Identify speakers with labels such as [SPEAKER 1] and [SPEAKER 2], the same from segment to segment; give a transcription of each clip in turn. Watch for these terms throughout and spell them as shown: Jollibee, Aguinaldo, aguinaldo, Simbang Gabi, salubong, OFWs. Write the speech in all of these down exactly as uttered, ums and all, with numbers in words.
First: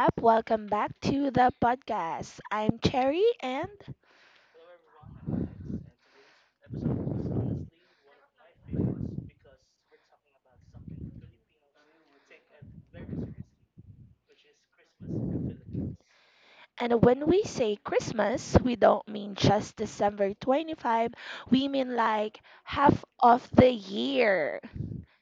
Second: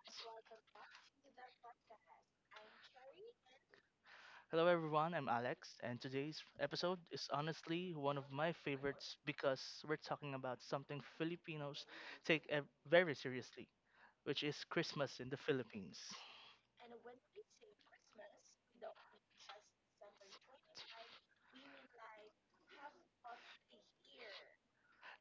[SPEAKER 1] up? Welcome back to the podcast. I'm Cherry, and
[SPEAKER 2] Hello everyone, I'm Alex, and today's episode is honestly one of my favorites because we're talking about something Filipinos take ev- very seriously, which is Christmas in the Philippines.
[SPEAKER 1] and when we say Christmas, we don't mean just December twenty-fifth. We mean like half of the year,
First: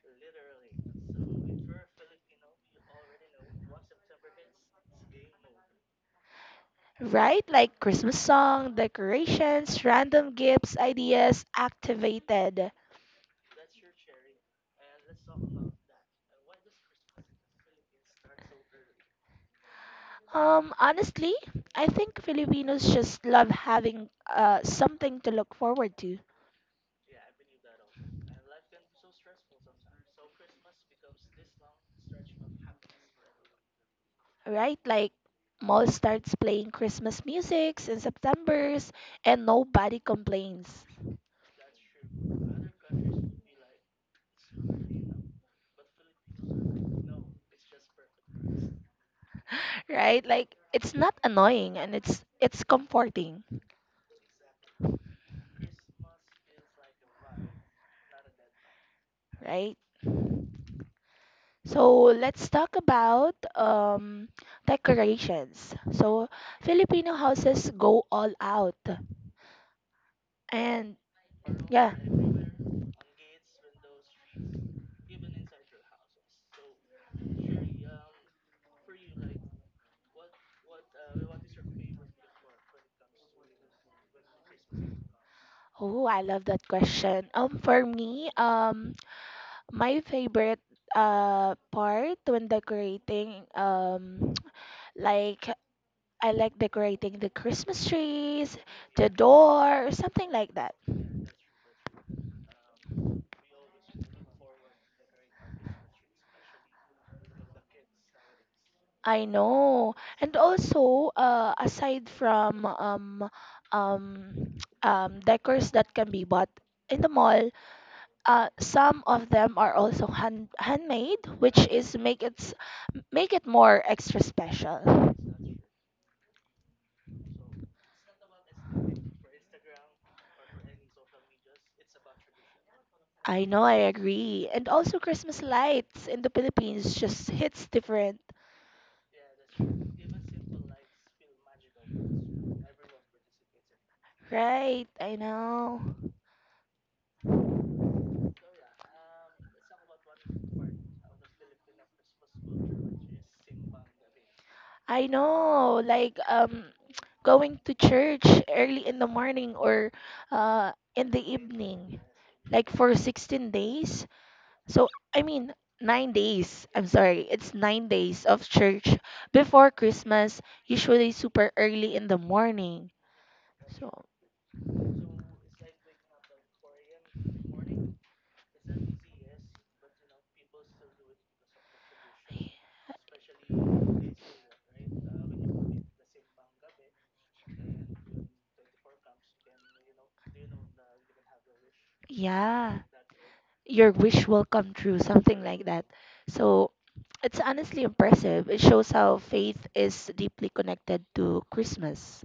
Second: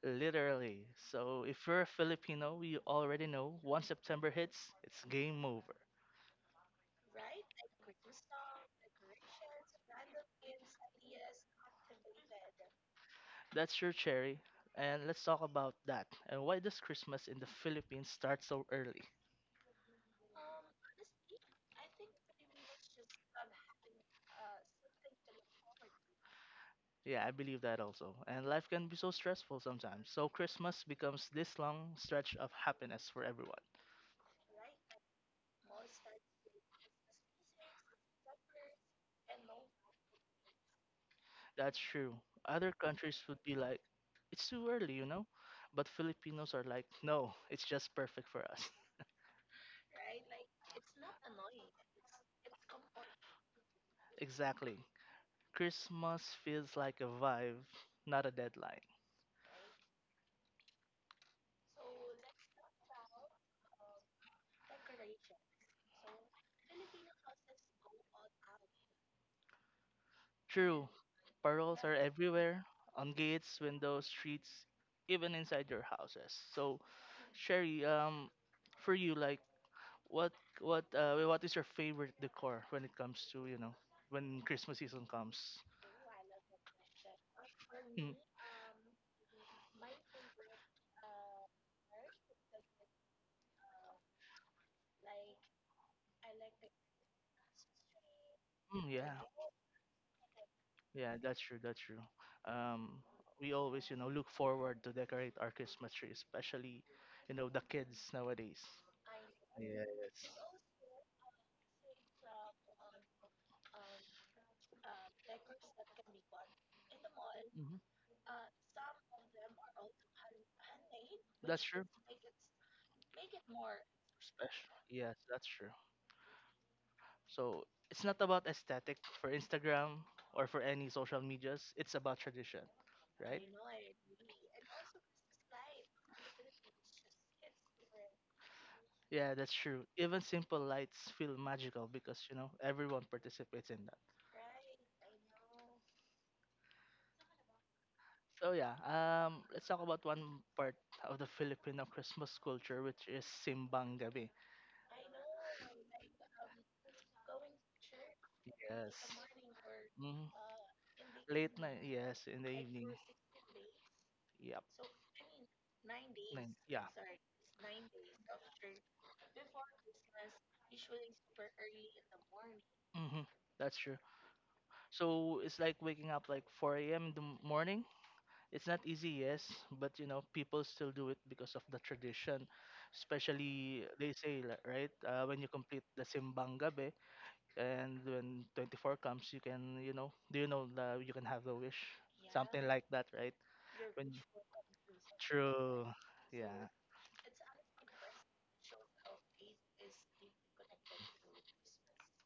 [SPEAKER 2] Literally. So if you're a Filipino, you already know once September hits, it's game over.
[SPEAKER 1] right? Like Christmas song, decorations, random gifts, ideas activated.
[SPEAKER 2] That's your cherry, and let's talk about that and why does Christmas in the Philippines start so early?
[SPEAKER 1] Um, honestly, I think Filipinos just love having uh something to look forward to,
[SPEAKER 2] Yeah, I believe that also. And life can be so stressful sometimes. So Christmas becomes this long stretch of happiness for everyone.
[SPEAKER 1] right? Like mall starts playing Christmas musics in September's and nobody complains,
[SPEAKER 2] That's true. Other countries would be like, it's too early, you know? But Filipinos are like, no, it's just perfect for us.
[SPEAKER 1] right? Like it's not annoying and it's it's comforting,
[SPEAKER 2] Exactly. Christmas feels like a vibe, not a deadline.
[SPEAKER 1] right? So let's talk about um, decorations. So Filipino houses go all out,
[SPEAKER 2] True,
[SPEAKER 1] and
[SPEAKER 2] paroles
[SPEAKER 1] yeah.
[SPEAKER 2] are everywhere on gates, windows, streets, even inside your houses. So, Sherry, um, for you, like, What what uh what is your favorite decor when it comes to, you know, when Christmas season comes?
[SPEAKER 1] Oh, I love that question. Um, for
[SPEAKER 2] Mm,
[SPEAKER 1] me, um, my favorite uh part when decorating um like, I like decorating the Christmas trees,
[SPEAKER 2] mm,
[SPEAKER 1] the
[SPEAKER 2] yeah,
[SPEAKER 1] door, something like that.
[SPEAKER 2] yeah, that's true, that's true. Um, we always, you know, look forward to decorate our Christmas tree, especially, you know, the kids nowadays.
[SPEAKER 1] I know.
[SPEAKER 2] Yes.
[SPEAKER 1] And also uh aside from um um um decors that can be bought in the mall,
[SPEAKER 2] Hmm.
[SPEAKER 1] uh some of them are also hand handmade,
[SPEAKER 2] That's
[SPEAKER 1] which
[SPEAKER 2] true.
[SPEAKER 1] is make it s- make it more extra
[SPEAKER 2] Special. Yes,
[SPEAKER 1] special.
[SPEAKER 2] that's true. So it's not about aesthetic for Instagram or for any social medias. It's about tradition, right?
[SPEAKER 1] I know, I agree. And also, Christmas lights in the Philippines just hits different.
[SPEAKER 2] Yeah, that's true. Even simple lights feel magical because, you know, everyone participates in that.
[SPEAKER 1] Right, I know.
[SPEAKER 2] So yeah, um, let's talk about one part of the Filipino Christmas culture, which is simbang gabi.
[SPEAKER 1] I know. Like, um, going to church early
[SPEAKER 2] Yes.
[SPEAKER 1] in the morning or
[SPEAKER 2] Hmm.
[SPEAKER 1] uh, in the
[SPEAKER 2] Late night.
[SPEAKER 1] evening,
[SPEAKER 2] Yes, in the
[SPEAKER 1] like
[SPEAKER 2] evening.
[SPEAKER 1] for sixteen days.
[SPEAKER 2] Yep.
[SPEAKER 1] So, I mean, nine
[SPEAKER 2] Nine.
[SPEAKER 1] days.
[SPEAKER 2] Yeah.
[SPEAKER 1] I'm sorry. It's nine days of church before Christmas, usually super early in the morning.
[SPEAKER 2] Mm-hmm. That's
[SPEAKER 1] So,
[SPEAKER 2] true. So it's like waking up like four a m in the m- morning. It's not easy, yes, but you know, people still do it because of the tradition. Especially, they say, li- right, uh, when you complete the Simbang Gabi and when twenty-four comes, you can, you know, do you know the you can have the wish. Something
[SPEAKER 1] yeah.
[SPEAKER 2] like that, right?
[SPEAKER 1] Your
[SPEAKER 2] When
[SPEAKER 1] wish will come true, something like
[SPEAKER 2] true,
[SPEAKER 1] that.
[SPEAKER 2] yeah,
[SPEAKER 1] So it's honestly impressive. It shows how faith is deeply connected to Christmas.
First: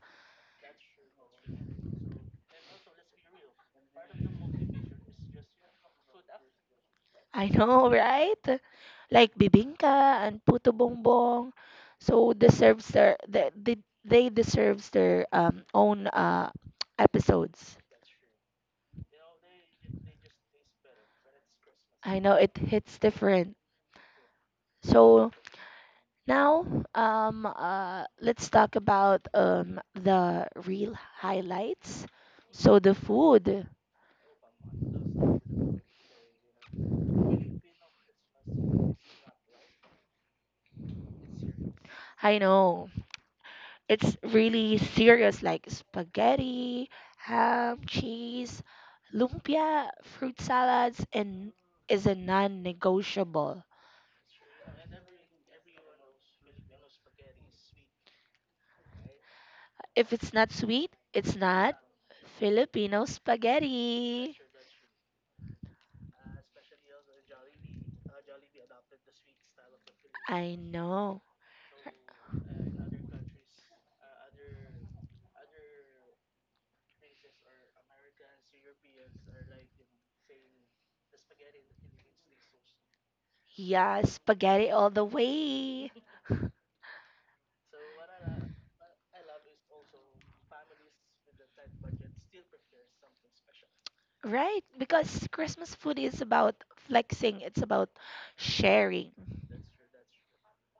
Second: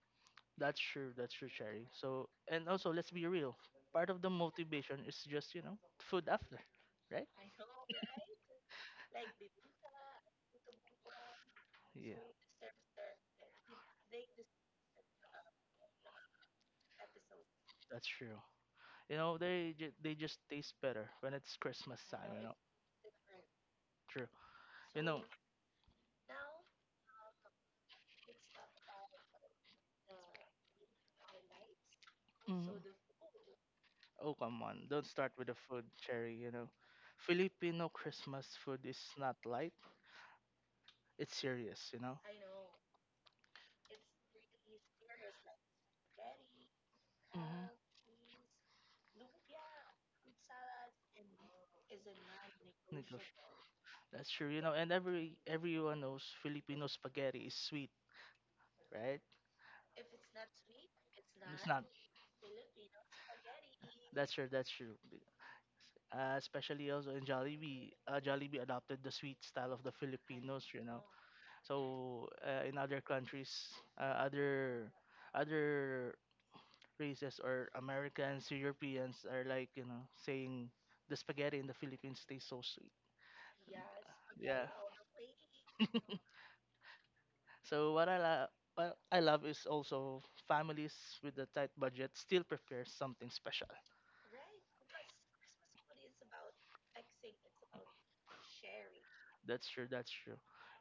[SPEAKER 2] that's true, that's true, Cherry. So, and also, let's be real. Part of the motivation is just, you know, food after, right?
[SPEAKER 1] I know, right? Like bibingka and puto bongbong.
[SPEAKER 2] Yeah.
[SPEAKER 1] So deserves their they they, they deserves their um own uh episodes.
[SPEAKER 2] That's true. You know, they ju- they just taste better when it's Christmas
[SPEAKER 1] I
[SPEAKER 2] time,
[SPEAKER 1] know,
[SPEAKER 2] you know.
[SPEAKER 1] it hits different.
[SPEAKER 2] True. You know,
[SPEAKER 1] So now um uh let's talk about um the real highlights.
[SPEAKER 2] mm,
[SPEAKER 1] So the food.
[SPEAKER 2] oh come on, don't start with the food, Cherry. You know, Filipino Christmas food is not light; it's serious. You know.
[SPEAKER 1] I know. It's really serious, like spaghetti,
[SPEAKER 2] Mm-hmm.
[SPEAKER 1] ham, cheese, lumpia, fruit salads, and is a
[SPEAKER 2] Negosyo.
[SPEAKER 1] non-negotiable.
[SPEAKER 2] That's true. You know, and every everyone knows Filipino spaghetti is sweet, right?
[SPEAKER 1] If it's not sweet, it's
[SPEAKER 2] It's
[SPEAKER 1] not
[SPEAKER 2] not.
[SPEAKER 1] Filipino
[SPEAKER 2] That's
[SPEAKER 1] spaghetti.
[SPEAKER 2] true. That's true. Uh, especially also in Jollibee, uh, Jollibee adopted the sweet style of the
[SPEAKER 1] I
[SPEAKER 2] Filipinos. You know.
[SPEAKER 1] know.
[SPEAKER 2] So uh, in other countries, uh, other other races or Americans, Europeans are like, you know, saying the spaghetti in the Philippines tastes so sweet.
[SPEAKER 1] Yeah,
[SPEAKER 2] Yeah.
[SPEAKER 1] spaghetti all the way.
[SPEAKER 2] So what I love what I love is also families with a tight budget still prepare something special.
[SPEAKER 1] Right? Because Christmas food is about flexing, it's about sharing.
[SPEAKER 2] That's true, that's true.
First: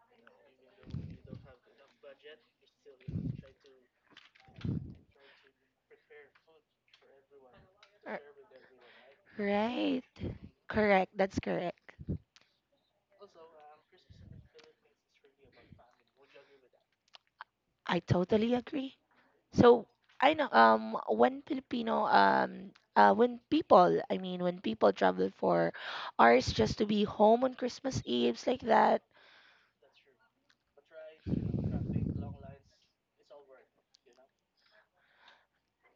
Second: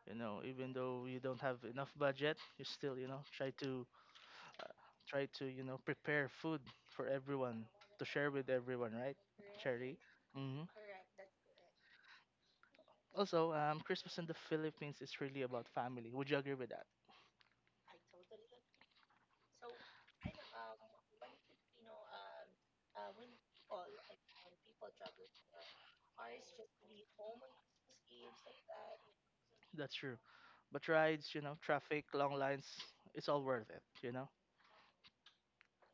[SPEAKER 2] You know, even though you don't have enough budget, you still, you know, try to try to, you know, prepare food for everyone to
[SPEAKER 1] R-
[SPEAKER 2] share with everyone, right? Cherry.
[SPEAKER 1] Right.
[SPEAKER 2] Hmm.
[SPEAKER 1] Correct. That's correct.
[SPEAKER 2] Also, um, Christmas in the Philippines is really about family. Would you agree with that?
[SPEAKER 1] I totally agree. So I know um when Filipino um uh when people I mean when people travel for hours just to be home on Christmas Eves, like that.
[SPEAKER 2] That's true. But rides, you know, traffic, long lines, it's all worth it, you know?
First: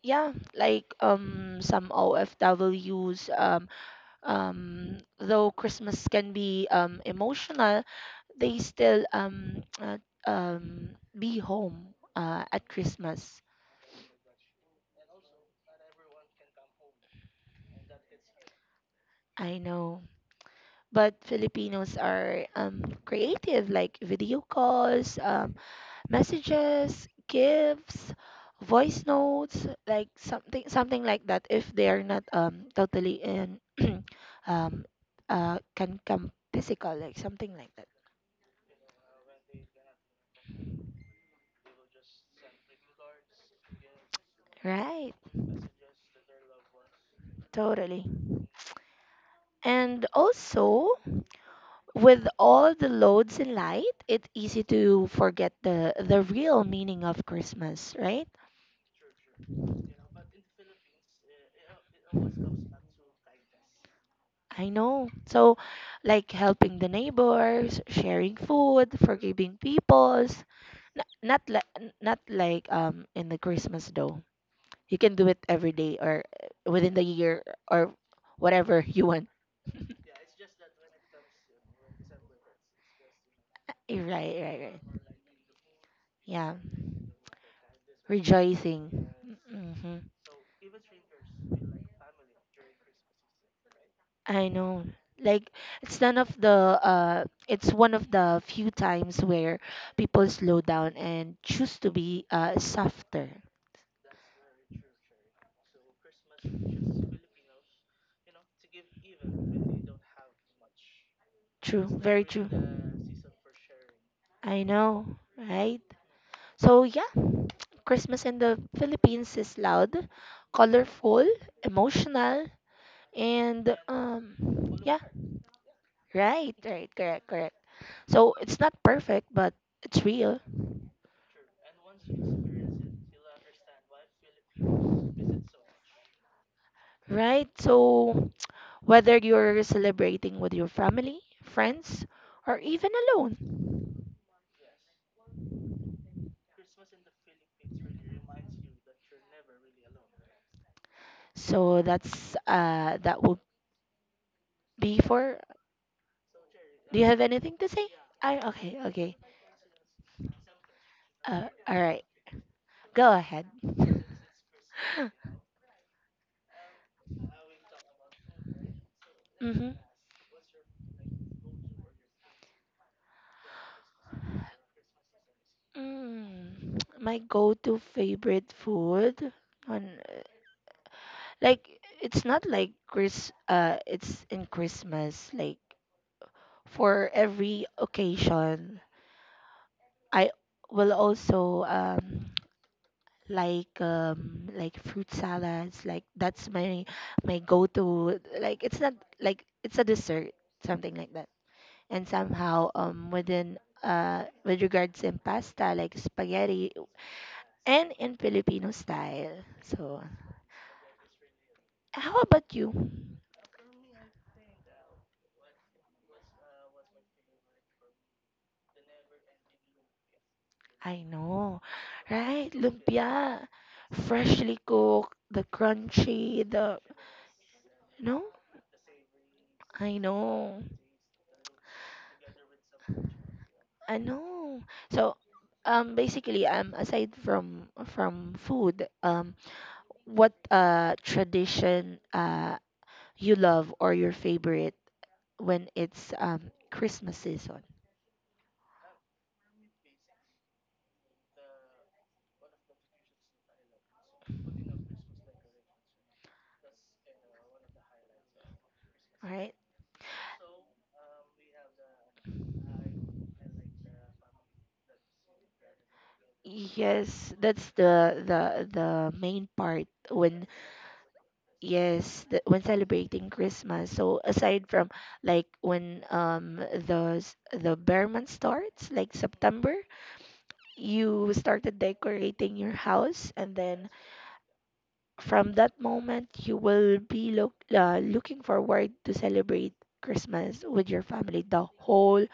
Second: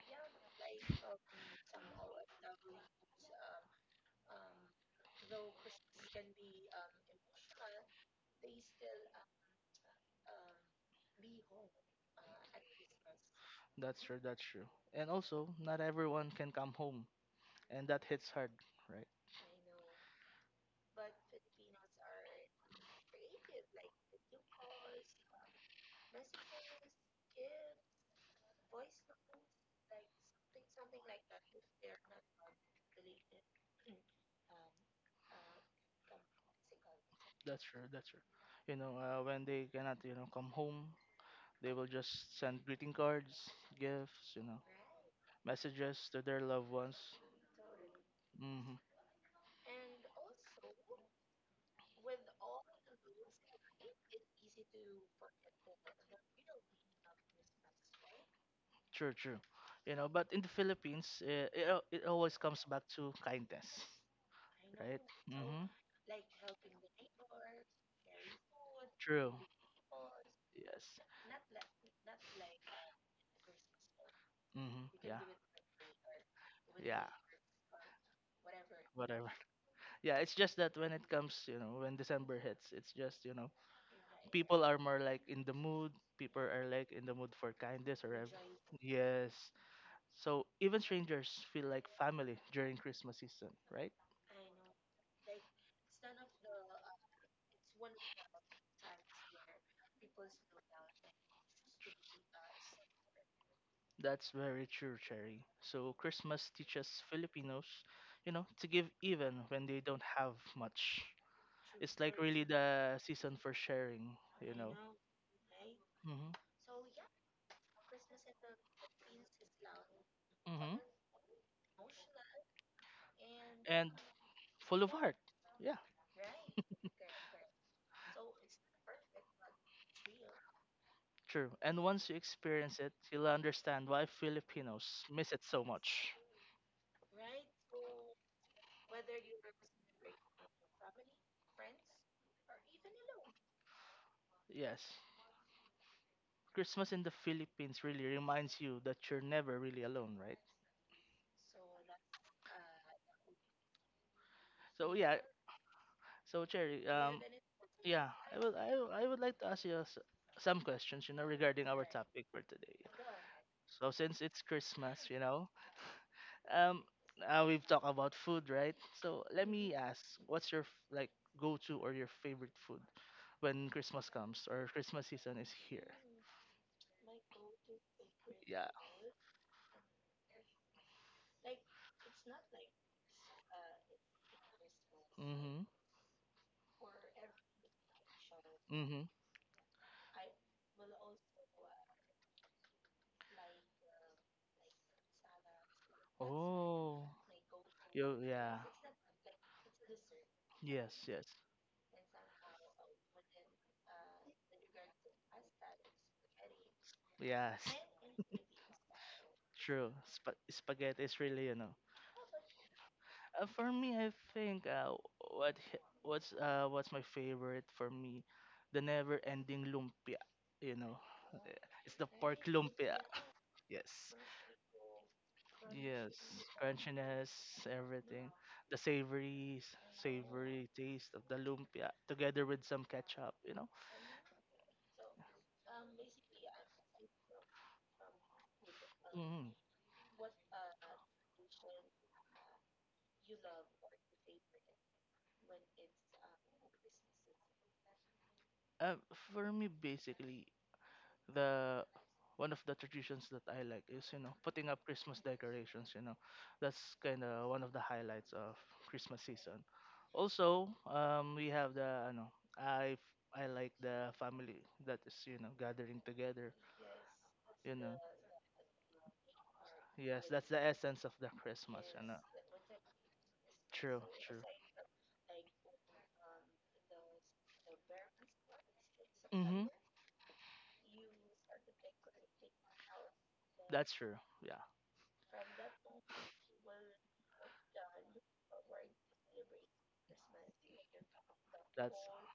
[SPEAKER 1] Yeah, like um some O F Ws um um though Christmas can be um emotional, they still um uh, um be home uh, at Christmas.
[SPEAKER 2] That's true, that's true. And also, not everyone can come home, and that hits hard, right?
[SPEAKER 1] I know, but Filipinos are um creative, like video calls, um, messages, gifts, voice notes, like something something like that. If they are not um totally in um uh can come physical, like something
[SPEAKER 2] That's
[SPEAKER 1] like
[SPEAKER 2] true,
[SPEAKER 1] that.
[SPEAKER 2] that's true. You know, uh, when they cannot, you know, come home, they will just send greeting cards, gifts, you know,
[SPEAKER 1] Right,
[SPEAKER 2] messages to their loved ones.
[SPEAKER 1] totally.
[SPEAKER 2] Hmm.
[SPEAKER 1] And also, with all the loads in light, it's easy to forget the the real meaning of Christmas, right?
[SPEAKER 2] True, true. You know, but in the Philippines, uh, it, al- it always comes back to kindness,
[SPEAKER 1] I
[SPEAKER 2] right?
[SPEAKER 1] know. So,
[SPEAKER 2] Mm-hmm.
[SPEAKER 1] like helping the neighbors, sharing food,
[SPEAKER 2] True.
[SPEAKER 1] forgiving peoples.
[SPEAKER 2] Yes.
[SPEAKER 1] N- not like Not like um in the Christmas though.
[SPEAKER 2] Mm-hmm.
[SPEAKER 1] You can
[SPEAKER 2] Yeah.
[SPEAKER 1] do it every day or uh, within
[SPEAKER 2] Yeah.
[SPEAKER 1] the year or whatever you want.
[SPEAKER 2] Whatever. Yeah. It's just that when it comes, you know, when December hits, it's just you know,
[SPEAKER 1] Right, right,
[SPEAKER 2] people are
[SPEAKER 1] right.
[SPEAKER 2] more like in the mood. People
[SPEAKER 1] Yeah,
[SPEAKER 2] are like in the mood for kindness or ev-
[SPEAKER 1] rejoicing.
[SPEAKER 2] yes.
[SPEAKER 1] Mm-hmm.
[SPEAKER 2] So even strangers feel like family during Christmas season, right?
[SPEAKER 1] I know. Like it's none of the uh it's one of the few times where people slow down and choose to be uh softer.
[SPEAKER 2] That's very true, Cherry. So Christmas teaches Filipinos, you know, to give even when they don't have much.
[SPEAKER 1] True,
[SPEAKER 2] It's like
[SPEAKER 1] very
[SPEAKER 2] really
[SPEAKER 1] true.
[SPEAKER 2] the season for sharing, you
[SPEAKER 1] I
[SPEAKER 2] know.
[SPEAKER 1] know, right?
[SPEAKER 2] Hmm.
[SPEAKER 1] So yeah, Christmas in the Philippines is loud,
[SPEAKER 2] Hmm.
[SPEAKER 1] colorful, emotional,
[SPEAKER 2] And
[SPEAKER 1] and
[SPEAKER 2] And
[SPEAKER 1] um
[SPEAKER 2] full of
[SPEAKER 1] yeah.
[SPEAKER 2] heart. Yeah,
[SPEAKER 1] Right, right, correct, correct. So it's not perfect, but it's real,
[SPEAKER 2] true. And once you experience it, you'll understand why Filipinos miss it so much.
[SPEAKER 1] right? So whether you're celebrating with your family, friends, or even alone.
[SPEAKER 2] Yes. Christmas in the Philippines really reminds you that you're never really alone, right?
[SPEAKER 1] So that's uh that would
[SPEAKER 2] So
[SPEAKER 1] be
[SPEAKER 2] yeah,
[SPEAKER 1] for.
[SPEAKER 2] so Cherry,
[SPEAKER 1] Do you
[SPEAKER 2] um,
[SPEAKER 1] have anything to say?
[SPEAKER 2] Yeah, I
[SPEAKER 1] I
[SPEAKER 2] would I,
[SPEAKER 1] Okay,
[SPEAKER 2] w- I
[SPEAKER 1] okay.
[SPEAKER 2] would like to ask you s- some questions, you know,
[SPEAKER 1] Uh,
[SPEAKER 2] regarding
[SPEAKER 1] all
[SPEAKER 2] our
[SPEAKER 1] right,
[SPEAKER 2] topic for today.
[SPEAKER 1] go ahead.
[SPEAKER 2] So since it's Christmas, you know, um, uh, we've talked about food, right? So let
[SPEAKER 1] Mm-hmm.
[SPEAKER 2] me ask, what's your f- like go-to or your favorite food when Christmas comes or Christmas season is here?
[SPEAKER 1] Mm, my go-to favorite
[SPEAKER 2] Yeah.
[SPEAKER 1] food on, like it's not like Chris uh it's in Christmas, like
[SPEAKER 2] Mhm.
[SPEAKER 1] for every occasion
[SPEAKER 2] Mhm.
[SPEAKER 1] I will also um like um like fruit salads, like that's my
[SPEAKER 2] Oh.
[SPEAKER 1] my
[SPEAKER 2] Yo.
[SPEAKER 1] go-to,
[SPEAKER 2] Yeah.
[SPEAKER 1] like it's not like it's a dessert, something
[SPEAKER 2] Yes.
[SPEAKER 1] like
[SPEAKER 2] Yes.
[SPEAKER 1] that, and somehow um within uh with regards in pasta, like spaghetti
[SPEAKER 2] Yes,
[SPEAKER 1] and in Filipino style.
[SPEAKER 2] true.
[SPEAKER 1] So
[SPEAKER 2] Sp- spaghetti is really, you know.
[SPEAKER 1] how about you?
[SPEAKER 2] Uh, for me, I think uh, what h- what's uh what's my favorite for me, the never-ending lumpia. You know,
[SPEAKER 1] I
[SPEAKER 2] Uh,
[SPEAKER 1] know,
[SPEAKER 2] it's the pork
[SPEAKER 1] right?
[SPEAKER 2] lumpia.
[SPEAKER 1] Lumpia,
[SPEAKER 2] Yes,
[SPEAKER 1] freshly cooked, the
[SPEAKER 2] yes,
[SPEAKER 1] crunchy, the
[SPEAKER 2] crunchiness,
[SPEAKER 1] no,
[SPEAKER 2] everything, the savory
[SPEAKER 1] I know,
[SPEAKER 2] savory taste of the lumpia together with some ketchup. You know.
[SPEAKER 1] I know. So, um, basically, um, aside from from food, um,
[SPEAKER 2] Mm.
[SPEAKER 1] what uh tradition uh you love or your favorite when it's um Christmas season.
[SPEAKER 2] Uh, for me, basically, the one of the traditions that I like is you know putting up Christmas decorations. You know, that's kind of one of the highlights of Christmas
[SPEAKER 1] Right?
[SPEAKER 2] season. Also, um, we have the you know I f- I like the family that is you know gathering together.
[SPEAKER 1] Yes, that's
[SPEAKER 2] You know,
[SPEAKER 1] the the the main part
[SPEAKER 2] yes,
[SPEAKER 1] when
[SPEAKER 2] that's the essence of the Christmas. You know,
[SPEAKER 1] yes, the, when celebrating Christmas.
[SPEAKER 2] true,
[SPEAKER 1] So
[SPEAKER 2] true.
[SPEAKER 1] aside from, like when um the s- the bear month starts, like
[SPEAKER 2] Mhm,
[SPEAKER 1] September, you started decorating your house, and then
[SPEAKER 2] that's true. Yeah,
[SPEAKER 1] from that moment you will be look uh, looking forward to celebrate Christmas with your family the
[SPEAKER 2] that's
[SPEAKER 1] whole